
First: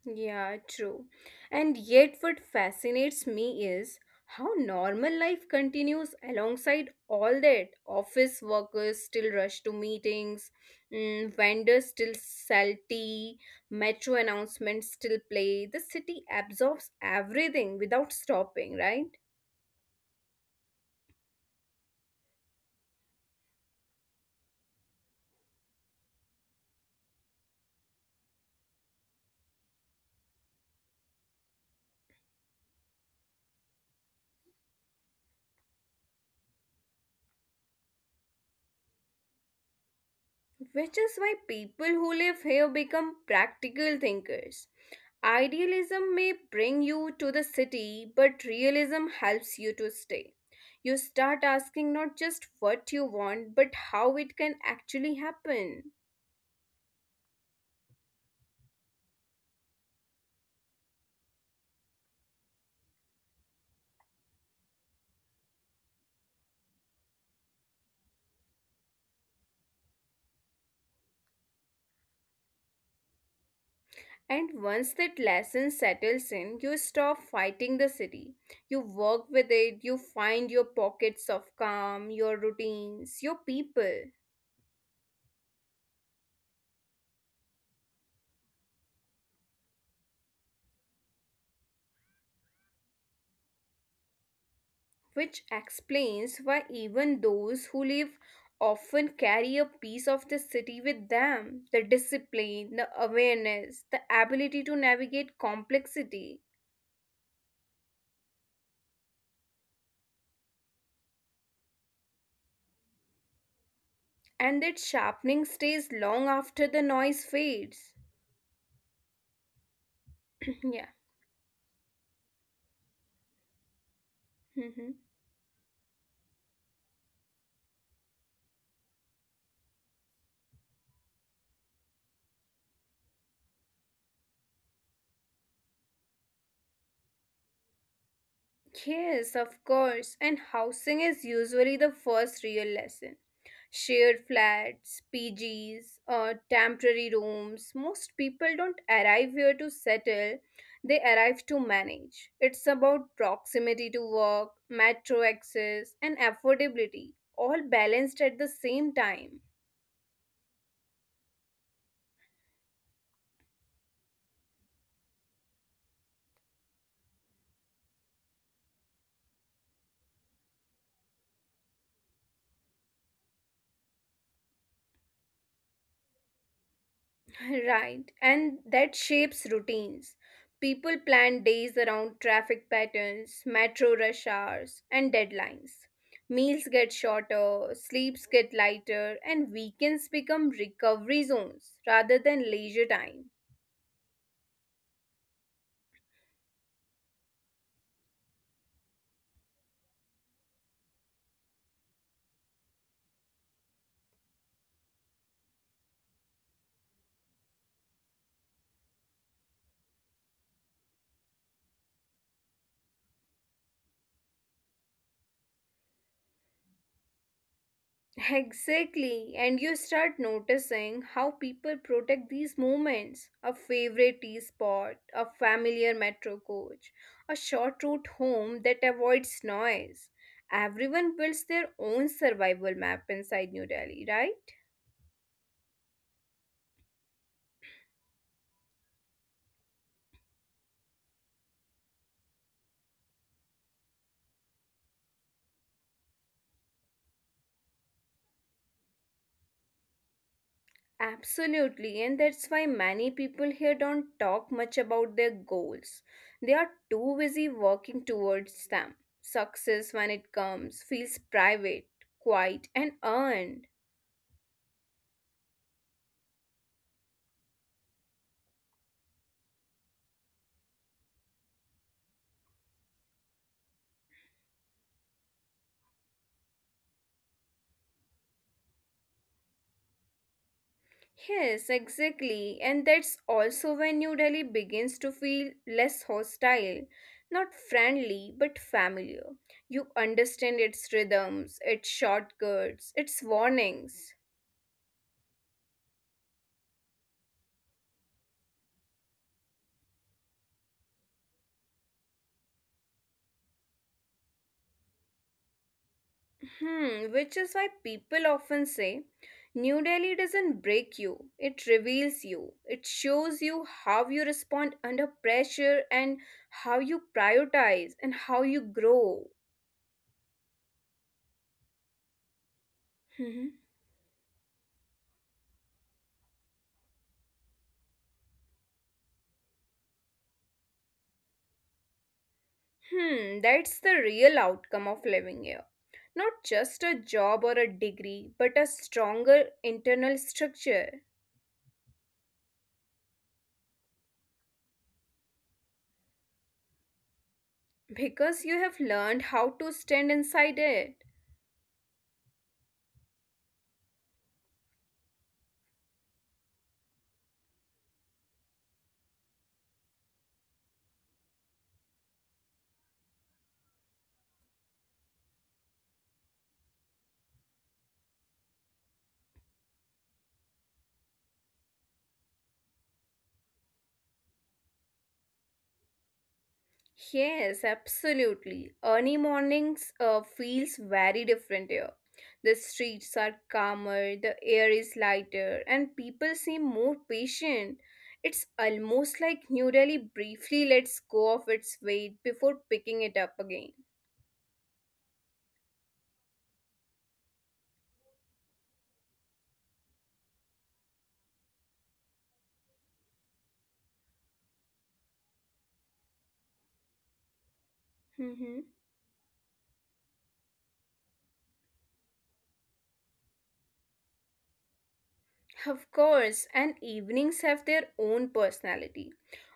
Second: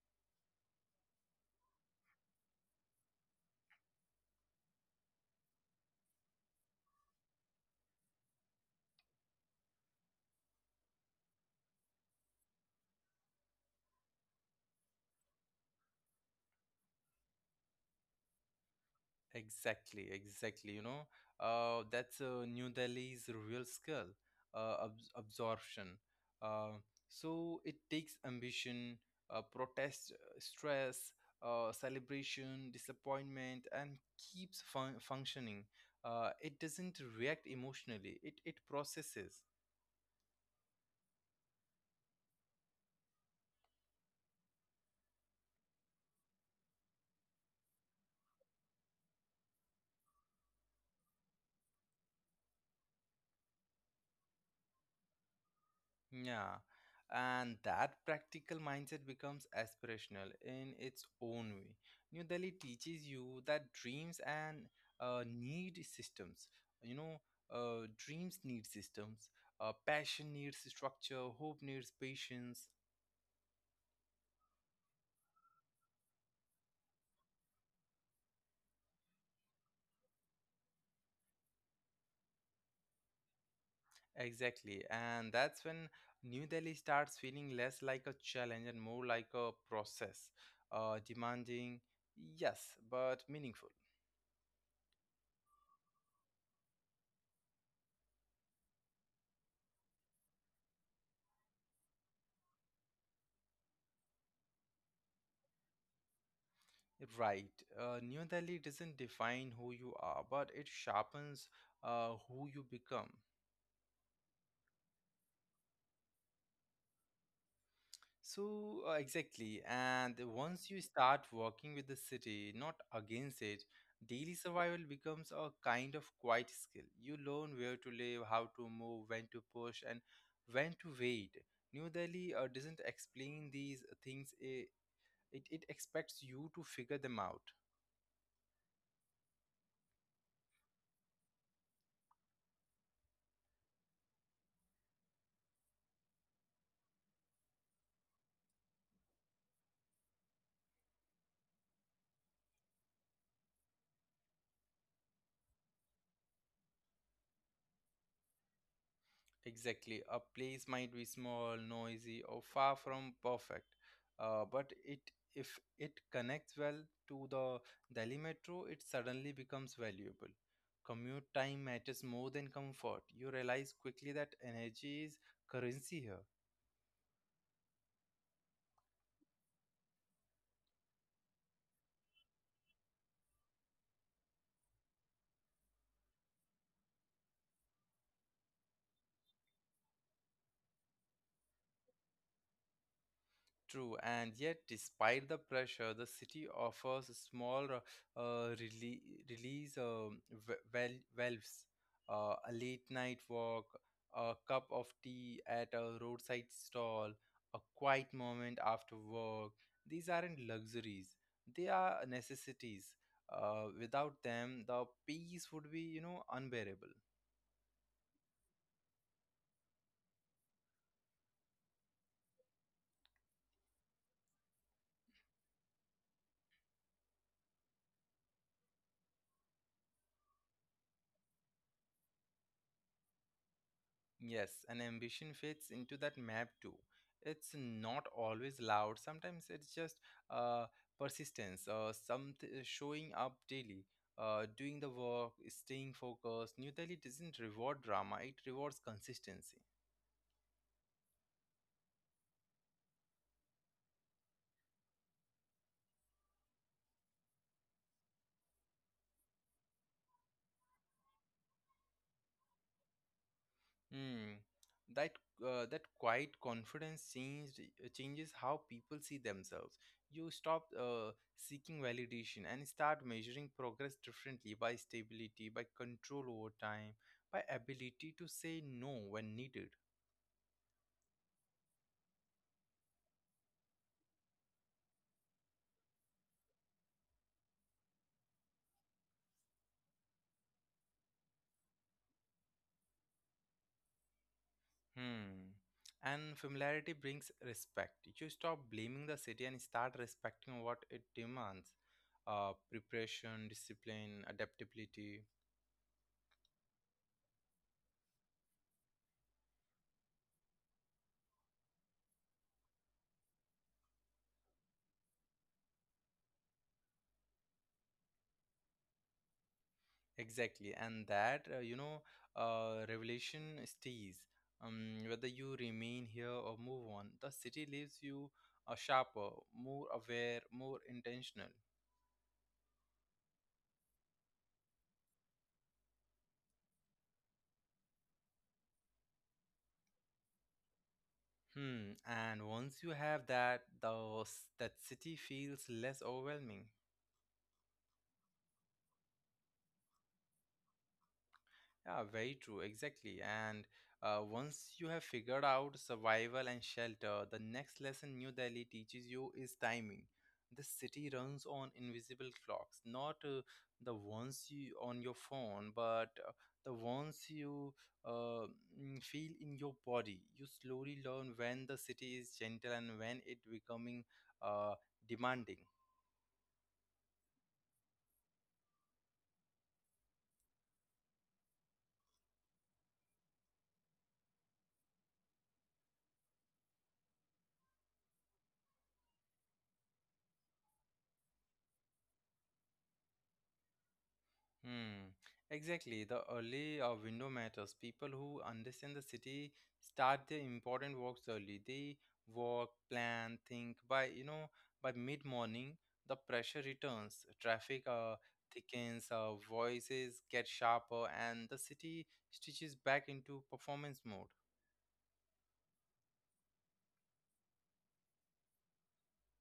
Speaker 2: Yeah, true. And yet, what fascinates me is how normal life continues alongside all that. Office workers still rush to meetings, vendors still sell tea, metro announcements still play. The city absorbs everything without stopping, right?
Speaker 1: Exactly, exactly. You know, that's New Delhi's real skill, absorption. Uh, so it takes ambition, protest, stress, celebration, disappointment, and keeps functioning. It doesn't react emotionally. It processes.
Speaker 2: Which is why people who live here become practical thinkers. Idealism may bring you to the city, but realism helps you to stay. You start asking not just what you want, but how it can actually happen.
Speaker 1: Yeah, and that practical mindset becomes aspirational in its own way. New Delhi teaches you that dreams and need systems. You know, dreams need systems, passion needs structure, hope needs patience.
Speaker 2: And once that lesson settles in, you stop fighting the city. You work with it, you find your pockets of calm, your routines, your people.
Speaker 1: Exactly, and that's when New Delhi starts feeling less like a challenge and more like a process, demanding, yes, but meaningful.
Speaker 2: Which explains why even those who live often carry a piece of the city with them the discipline, the awareness, the ability to navigate complexity.
Speaker 1: Right. New Delhi doesn't define who you are, but it sharpens who you become.
Speaker 2: And that sharpening stays long after the noise fades.
Speaker 1: So, exactly. And
Speaker 2: (clears throat) Yeah.
Speaker 1: once you start working with the city, not against it, daily
Speaker 2: Hmm.
Speaker 1: survival becomes a kind of quiet skill. You learn where to live, how to move, when to push, and when to wait. New Delhi doesn't explain these things, it expects you to figure them out.
Speaker 2: Yes, of course. And housing is usually the first real lesson shared flats, PGs, temporary rooms. Most people don't arrive here to settle, they arrive to manage. It's about proximity to work, metro access, and affordability, all balanced at the same time.
Speaker 1: Exactly. A place might be small, noisy, or far from perfect, but it if it connects well to the Delhi metro, it suddenly becomes valuable. Commute time matters more than comfort. You realize quickly that energy is currency here.
Speaker 2: Right, and that shapes routines. People plan days around traffic patterns, metro rush hours, and deadlines. Meals get shorter, sleeps get lighter, and weekends become recovery zones rather than leisure time.
Speaker 1: True, and yet, despite the pressure, the city offers small release valves, a late night walk, a cup of tea at a roadside stall, a quiet moment after work. These aren't luxuries, they are necessities. Without them, the peace would be, you know, unbearable.
Speaker 2: Exactly, and you start noticing how people protect these moments. A favorite tea spot, a familiar metro coach, a short route home that avoids noise. Everyone builds their own survival map inside New Delhi, right?
Speaker 1: Yes, and ambition fits into that map too. It's not always loud. Sometimes it's just uh, persistence, some showing up daily, doing the work, staying focused. New Delhi doesn't reward drama; it rewards consistency.
Speaker 2: Absolutely, and that's why many people here don't talk much about their goals. They are too busy working towards them. Success, when it comes, feels private, quiet, and earned.
Speaker 1: Hmm. That that quiet confidence changed changes how people see themselves. You stop seeking validation and start measuring progress differently, by stability, by control over time, by ability to say no when needed.
Speaker 2: Yes, exactly, and that's also when New Delhi begins to feel less hostile, not friendly, but familiar. You understand its rhythms, its shortcuts, its warnings.
Speaker 1: Hmm. And familiarity brings respect. You stop blaming the city and start respecting what it demands. Preparation, discipline, adaptability.
Speaker 2: Hmm, which is why people often say New Delhi doesn't break you, it reveals you. It shows you how you respond under pressure and how you prioritize and how you grow.
Speaker 1: Exactly, and that you know,
Speaker 2: Hmm.
Speaker 1: revelation stays. Whether you remain here or move on, the city leaves you sharper, more aware, more intentional.
Speaker 2: Hmm, that's the real outcome of living here. Not just a job or a degree, but a stronger internal structure
Speaker 1: Hmm. And once you have that, that city feels less overwhelming.
Speaker 2: because you have learned how to stand inside it.
Speaker 1: Yeah, very true, exactly. And once you have figured out survival and shelter, the next lesson New Delhi teaches you is timing. The city runs on invisible clocks, not the ones you on your phone, but the ones you uh, feel in your body. You slowly learn when the city is gentle and when it becoming uh, demanding.
Speaker 2: Yes, absolutely. Early mornings feels very different here. The streets are calmer, the air is lighter, and people seem more patient. It's almost like New Delhi briefly lets go of its weight before picking it up again.
Speaker 1: Hmm, exactly. The early window matters. People who understand the city start their important works early. They work, plan, think. By you know, by mid morning, the pressure returns. Traffic
Speaker 2: Mhm.
Speaker 1: thickens. Voices get sharper, and the city stitches back into performance mode.
Speaker 2: Of course, and evenings have their own personality.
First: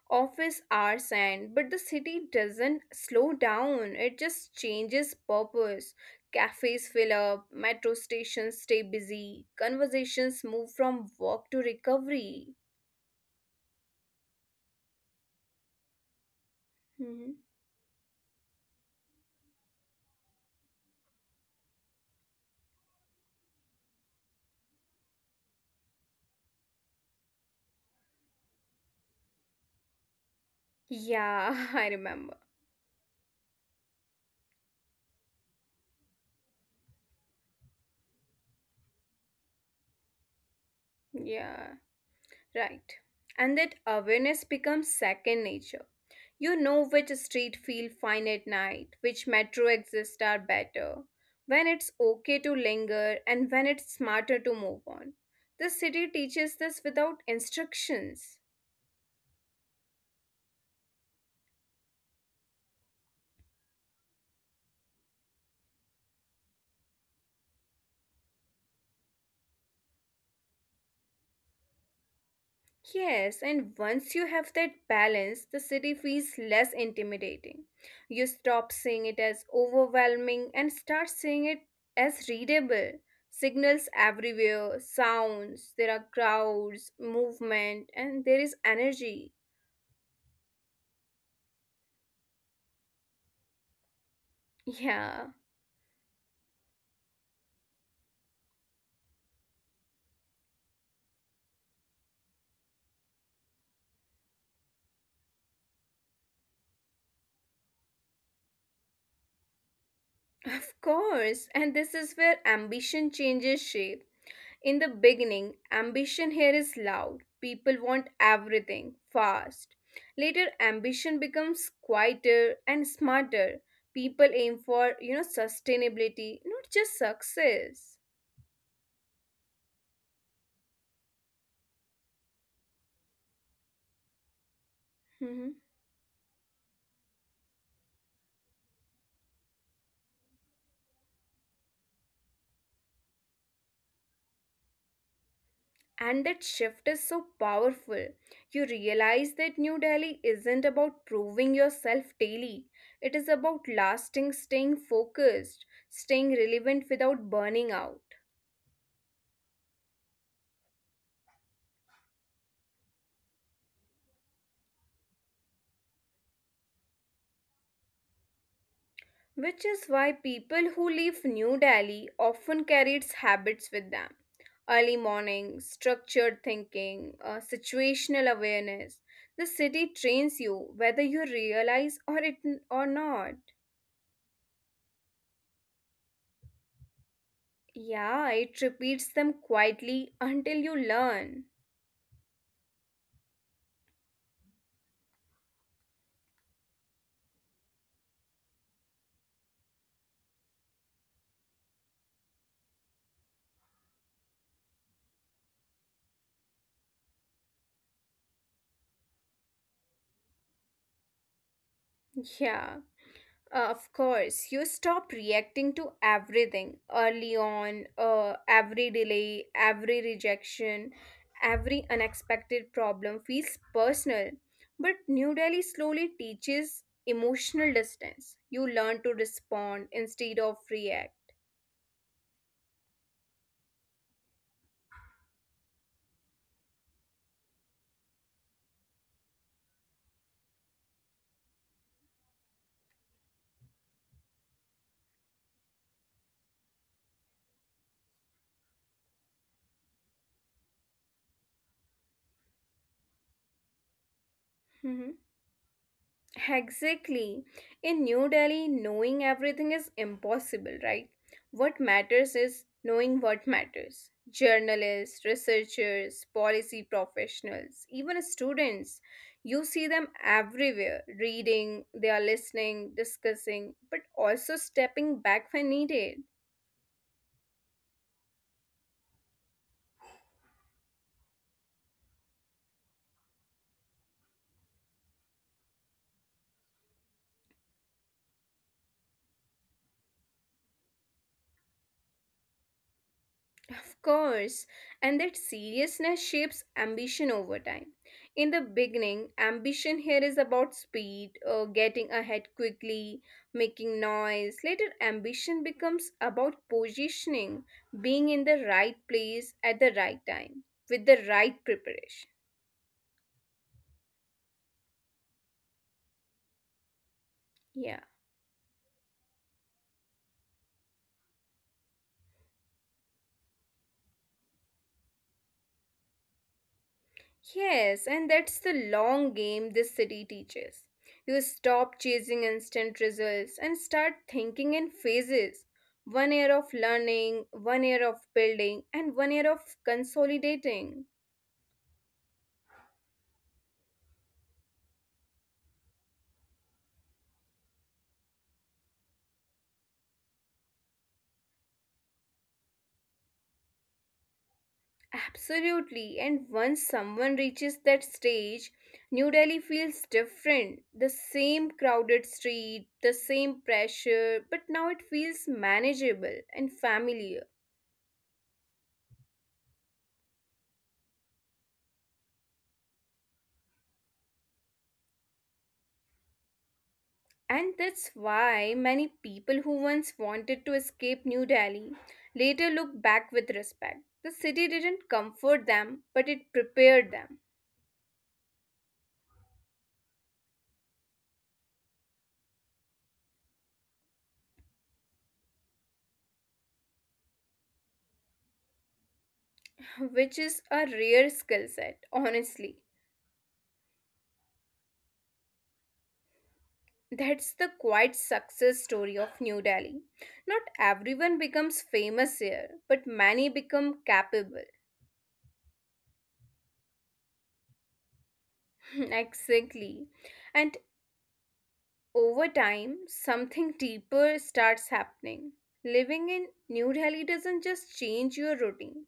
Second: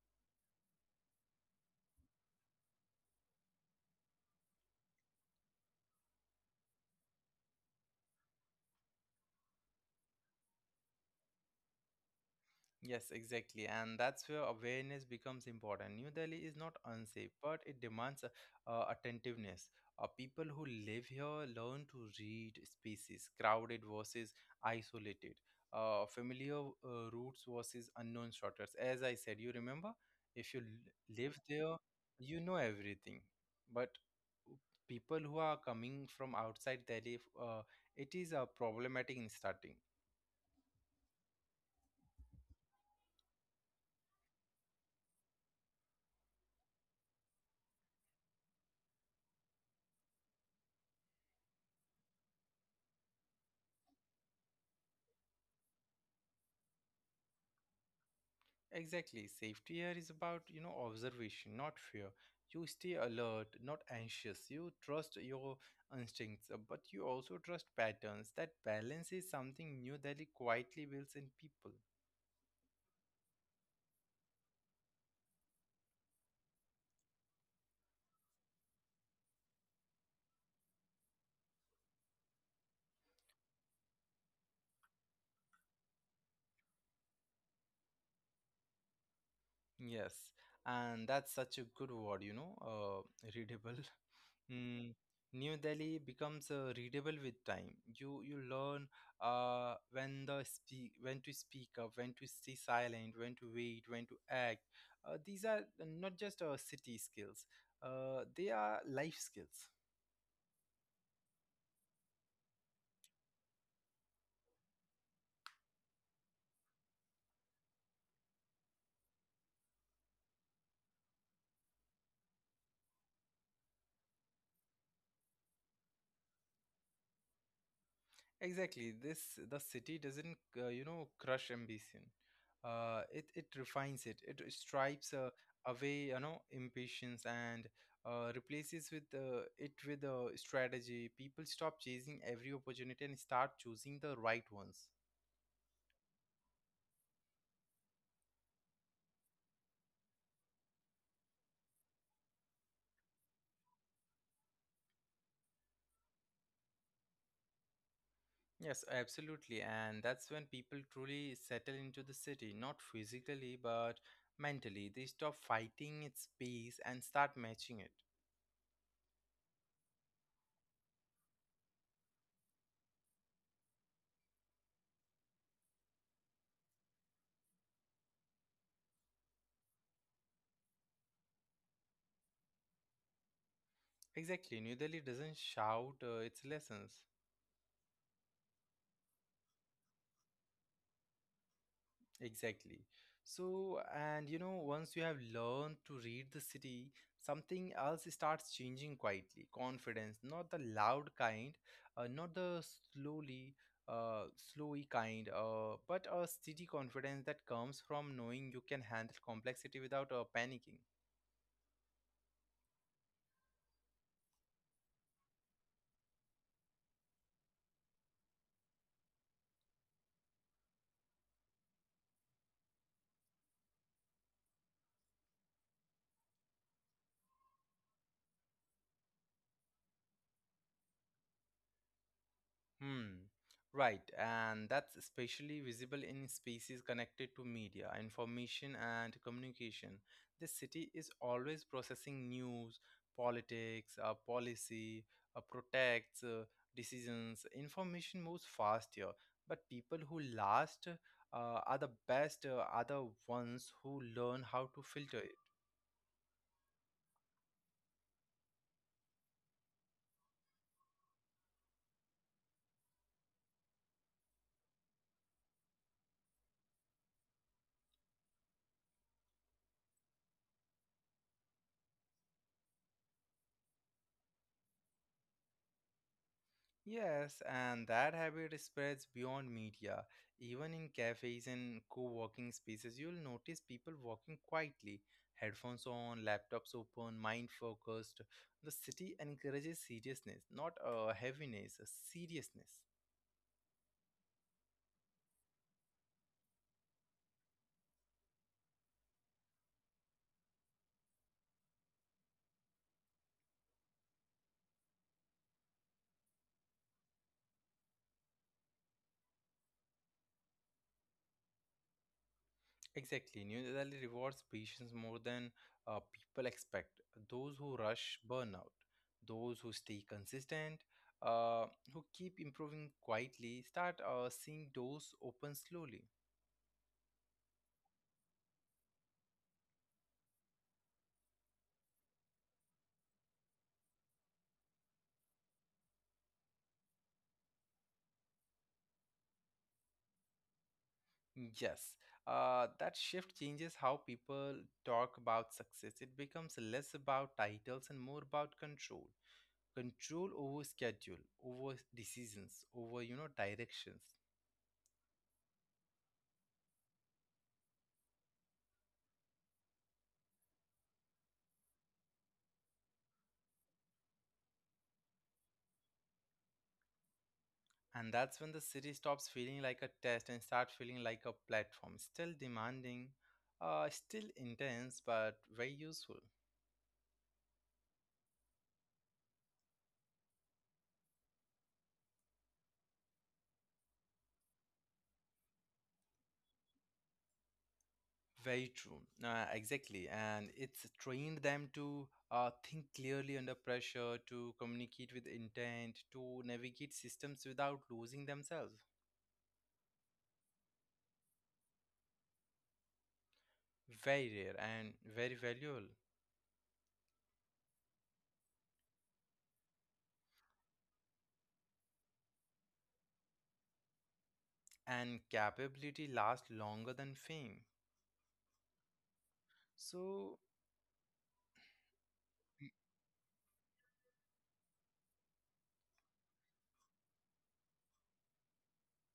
Speaker 2: Office hours end, but the city doesn't slow down. It just changes purpose. Cafes fill up, metro stations stay busy, conversations move from work to recovery.
Speaker 1: Yes, exactly. And that's where awareness becomes important. New Delhi is not
Speaker 2: Mhm.
Speaker 1: unsafe, but it demands attentiveness. People who live here learn to read spaces, crowded versus isolated, familiar routes versus unknown shortcuts. As I said, you remember, if you live
Speaker 2: Yeah, (laughs) I
Speaker 1: there,
Speaker 2: remember.
Speaker 1: you know everything. But people who are coming from outside Delhi, it is problematic in starting.
Speaker 2: Yeah, right. And that awareness becomes second nature. You know which street feel fine at night, which metro exits are better, when it's okay to linger, and when it's smarter to move on. The city teaches this without instructions.
Speaker 1: Exactly. Safety here is about, you know, observation, not fear. You stay alert, not anxious. You trust your instincts, but you also trust patterns. That balance is something New Delhi quietly builds in people.
Speaker 2: Yes, and once you have that balance, the city feels less intimidating. You stop seeing it as overwhelming and start seeing it as readable. Signals everywhere, sounds, there are crowds, movement, and there is energy.
Speaker 1: Yes, and that's such a good word, you know, readable. (laughs) Mm,
Speaker 2: Yeah.
Speaker 1: New Delhi becomes readable with time. You learn when to speak up, when to stay silent, when to wait, when to act. These are not just city skills; they are life skills.
Speaker 2: Of course, and this is where ambition changes shape. In the beginning, ambition here is loud. People want everything fast. Later, ambition becomes quieter and smarter. People aim for, you know, sustainability, not just success.
Speaker 1: Exactly. This The city doesn't you know crush ambition. It refines it. It stripes
Speaker 2: Mm-hmm.
Speaker 1: away, you know, impatience and replaces with it with a strategy. People stop chasing every opportunity and start choosing the right ones.
Speaker 2: And that shift is so powerful. You realize that New Delhi isn't about proving yourself daily, it is about lasting, staying focused, staying relevant without burning out.
Speaker 1: Yes, absolutely. And that's when people truly settle into the city, not physically but mentally. They stop fighting its pace and start matching it.
Speaker 2: Which is why people who leave New Delhi often carry its habits with them early morning, structured thinking, situational awareness. The city trains you whether you realize or it or not.
Speaker 1: Exactly. New Delhi doesn't shout its lessons.
Speaker 2: Yeah, it repeats them quietly until you learn.
Speaker 1: Exactly. So, and you know, once you have learned to read the city, something else starts changing quietly. Confidence, not the loud kind, not the slowly, slowy kind, but a steady confidence that comes from knowing you can handle complexity without panicking.
Speaker 2: Yeah, of course. You stop reacting to everything early on, every delay, every rejection, every unexpected problem feels personal. But New Delhi slowly teaches emotional distance. You learn to respond instead of react.
Speaker 1: Hmm. Right, and that's especially visible in spaces connected to media, information, and communication. The city is always processing news, politics, policy, uh, protects, uh, decisions. Information moves fast here, but people who last are the ones who learn how to filter
Speaker 2: Mm-hmm.
Speaker 1: it.
Speaker 2: Exactly. In New Delhi, knowing everything is impossible, right? What matters is knowing what matters. Journalists, researchers, policy professionals, even students, you see them everywhere reading, they are listening, discussing, but also stepping back when needed.
Speaker 1: Yes, and that habit spreads beyond media. Even in cafes and co working spaces, you'll notice people walking quietly, headphones on, laptops open, mind focused. The city encourages seriousness, not heaviness, seriously.
Speaker 2: Of course, and that seriousness shapes ambition over time. In the beginning, ambition here is about speed, getting ahead quickly, making noise. Later, ambition becomes about positioning, being in the right place at the right time, with the right preparation.
Speaker 1: Exactly. New Delhi rewards patience more than people expect. Those who
Speaker 2: Yeah.
Speaker 1: rush burn out, those who stay consistent. Uh, who keep improving quietly start seeing doors open slowly.
Speaker 2: Yes, and that's the long game this city teaches. You stop chasing instant results and start thinking in phases. One year of learning, one year of building, and one year of consolidating.
Speaker 1: Mm. Yes, that shift changes how people talk about success. It becomes less about titles and more about control. Control over schedule, over decisions, over, you know, directions.
Speaker 2: Absolutely, and once someone reaches that stage, New Delhi feels different. The same crowded street, the same pressure, but now it feels manageable and familiar.
Speaker 1: And that's when the city stops feeling like a test and start feeling like a platform, still demanding, still intense, but very useful.
Speaker 2: And that's why many people who once wanted to escape New Delhi later look back with respect. The city didn't comfort them, but it prepared them,
Speaker 1: Very true. Exactly. And it's trained them to think clearly under pressure, to communicate with intent, to navigate systems without losing themselves.
Speaker 2: which is a rare skill set, honestly.
Speaker 1: Very rare and very valuable.
Speaker 2: That's the quiet success story of New Delhi. Not everyone becomes famous here, but many become capable.
Speaker 1: And capability lasts longer than fame.
Speaker 2: (laughs) Exactly.
Speaker 1: So,
Speaker 2: And over time, something deeper starts happening. Living in New Delhi doesn't just change your routine,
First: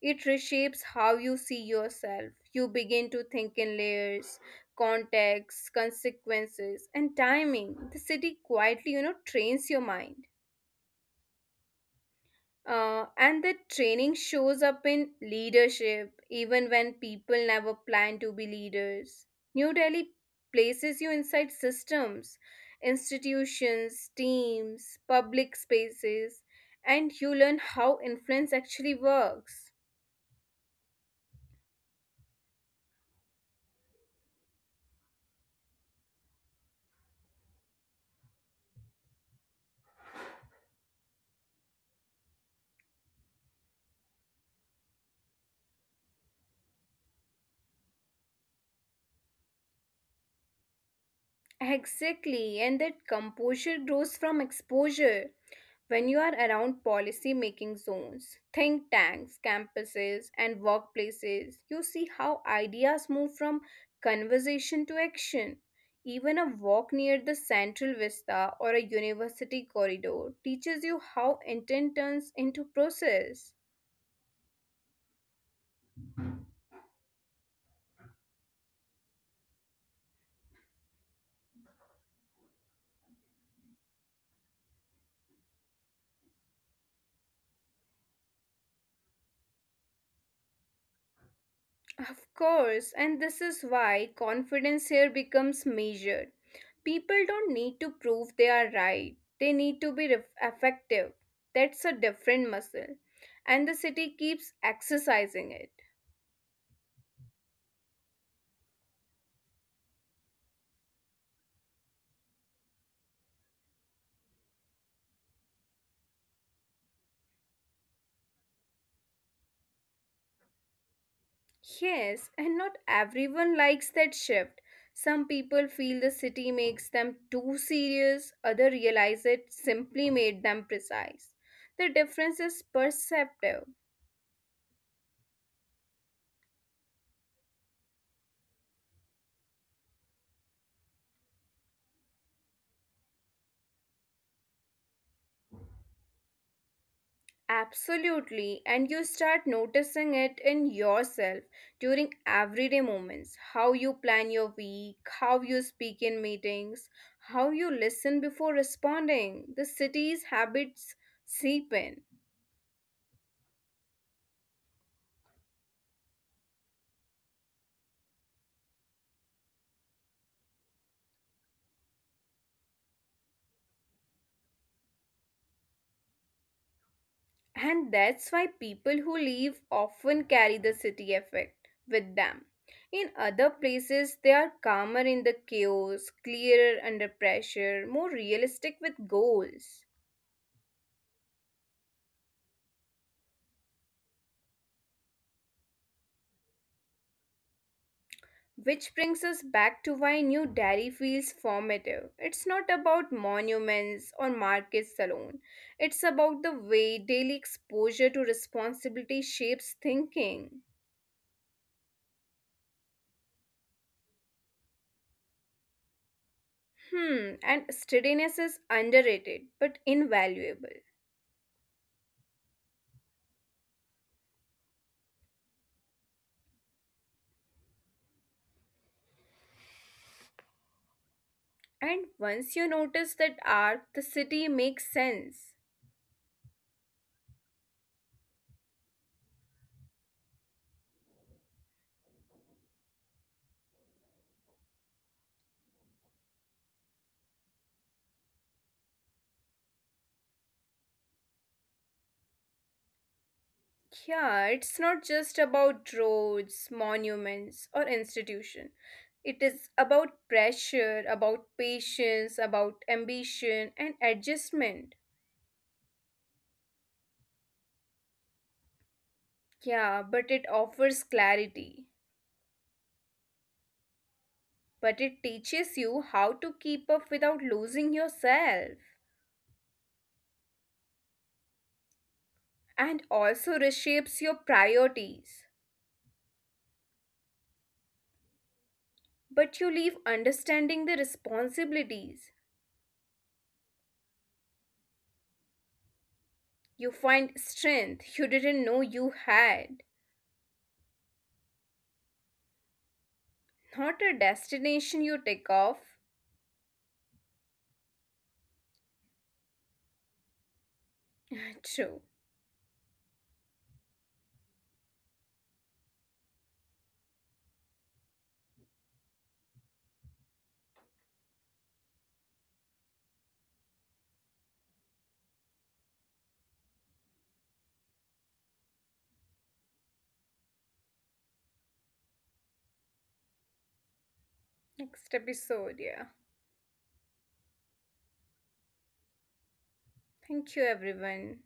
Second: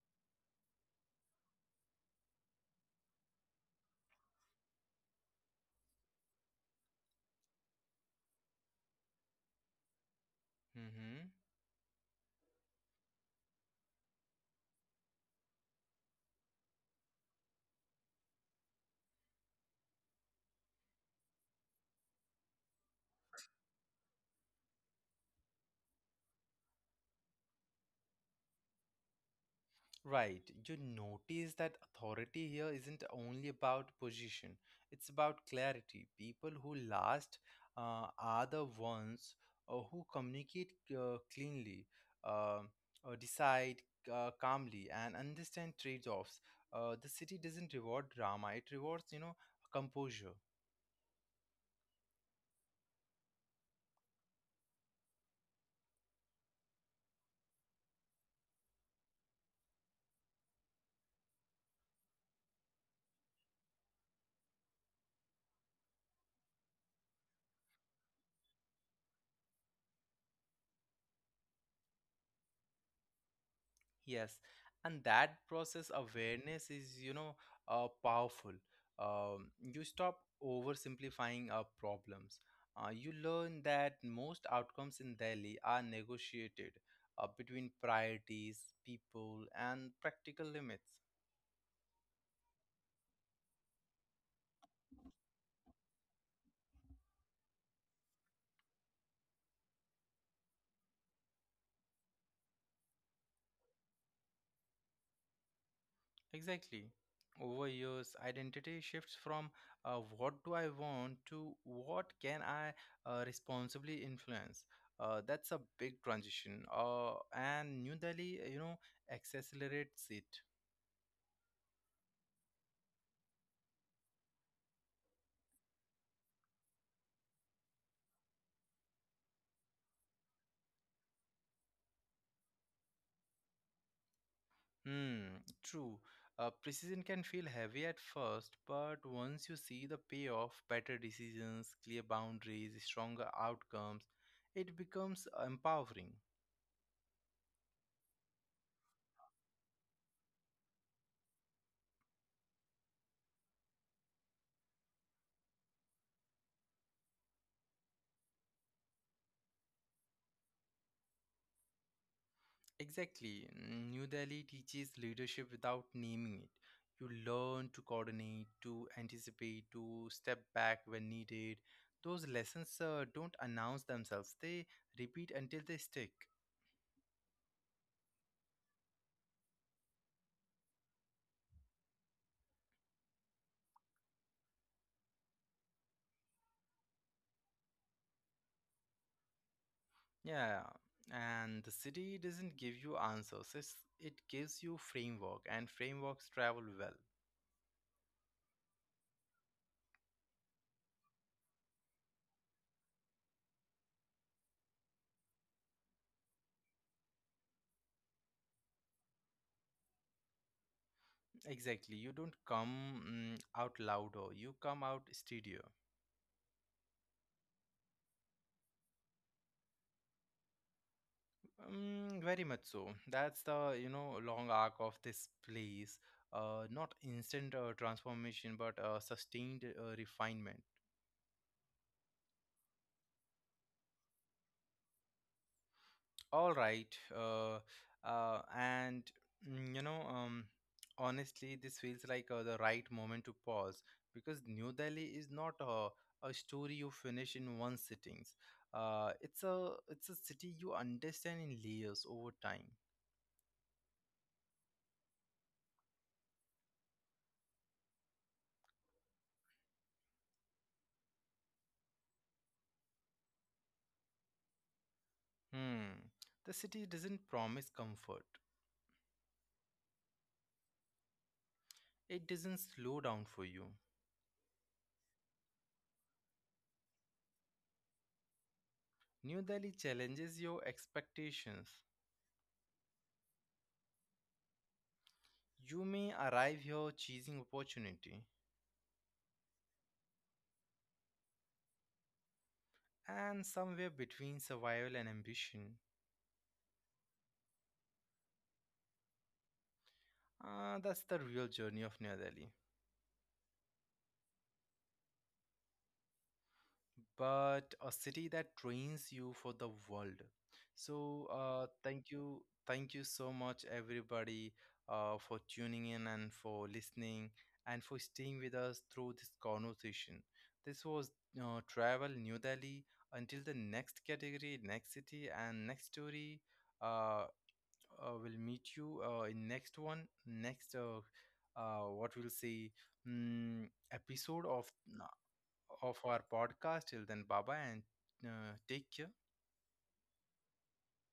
Speaker 2: it reshapes how you see yourself. You begin to think in layers, context, consequences, and timing. The city quietly, you know, trains your mind. And that training shows up in leadership, even when people never plan to be leaders. New Delhi places you inside systems, institutions, teams, public spaces, and you learn how influence actually works.
Speaker 1: right. You notice that authority here isn't only about position, it's about clarity. People who last are the ones who communicate cleanly, uh, decide calmly, and understand trade offs. The city doesn't reward drama, it rewards, you know, composure.
Speaker 2: Exactly, and that composure grows from exposure. When you are around policy making zones, think tanks, campuses, and workplaces, you see how ideas move from conversation to action. Even a walk near the central vista or a university corridor teaches you how intent turns into process.
Speaker 1: Yes, and that process awareness is, you know, powerful. You stop oversimplifying problems. You learn that most outcomes in Delhi are negotiated between priorities, people, and practical limits.
Speaker 2: Of course, and this is why confidence here becomes measured. People don't need to prove they are right, they need to be effective. That's a different muscle, and the city keeps exercising it.
Speaker 1: Exactly. Over years, identity shifts from what do I want to what can I responsibly influence. That's a big transition. And New Delhi, you know, accelerates it.
Speaker 2: Yes, and not everyone likes that shift. Some people feel the city makes them too serious, others realize it simply made them precise. The difference is perceptive.
Speaker 1: Hmm, true. Precision can feel heavy at first, but once you see the payoff, better decisions, clear boundaries, stronger outcomes, it becomes empowering.
Speaker 2: Absolutely, and you start noticing it in yourself during everyday moments how you plan your week, how you speak in meetings, how you listen before responding. The city's habits seep in,
Speaker 1: Exactly. New Delhi teaches leadership without naming it. You learn to coordinate, to anticipate, to step back when needed. Those lessons don't announce themselves, they repeat until they stick.
Speaker 2: and that's why people who leave often carry the city effect with them. In other places, they are calmer in the chaos, clearer under pressure, more realistic with goals.
Speaker 1: Yeah. And the city doesn't give you answers, it gives you framework, and frameworks travel well.
Speaker 2: Which brings us back to why New Delhi feels formative. It's not about monuments or markets alone, it's about the way daily exposure to responsibility shapes thinking.
Speaker 1: Exactly. You don't come out louder, you come out steadier.
Speaker 2: Hmm, and steadiness is underrated but invaluable.
Speaker 1: Very much so. That's the, you know, long arc of this place. Not instant transformation, but sustained refinement.
Speaker 2: And once you notice that arc, the city makes sense.
Speaker 1: All right. Uh, uh, and you know, honestly, this feels like the right moment to pause because New Delhi is not a story you finish in one sittings. It's a city you understand in layers over time.
Speaker 2: Yeah, it's not just about roads, monuments, or institution. It is about pressure, about patience, about ambition and adjustment.
Speaker 1: Hmm. The city doesn't promise comfort.
Speaker 2: Yeah, but it offers clarity.
Speaker 1: It doesn't slow down for you.
Speaker 2: But it teaches you how to keep up without losing yourself
Speaker 1: New Delhi challenges your expectations.
Speaker 2: and also reshapes your priorities.
Speaker 1: You may arrive here chasing opportunity
Speaker 2: But you leave understanding the responsibilities.
Speaker 1: and somewhere between survival and ambition.
Speaker 2: You find strength you didn't know you had.
Speaker 1: Ah, that's the real journey of New Delhi.
Speaker 2: Not a destination you take off.
Speaker 1: But a city that trains you for the world. So,
Speaker 2: (laughs) True.
Speaker 1: thank you so much, everybody, for tuning in and for listening and for staying with us through this conversation. This was Travel New Delhi. Until the next category, next city, and next story, uh, we'll meet you in next one, next what we'll say, episode
Speaker 2: Next
Speaker 1: uh,
Speaker 2: episode, yeah.
Speaker 1: of our podcast. Till then, bye bye and take care.
Speaker 2: Thank you, everyone.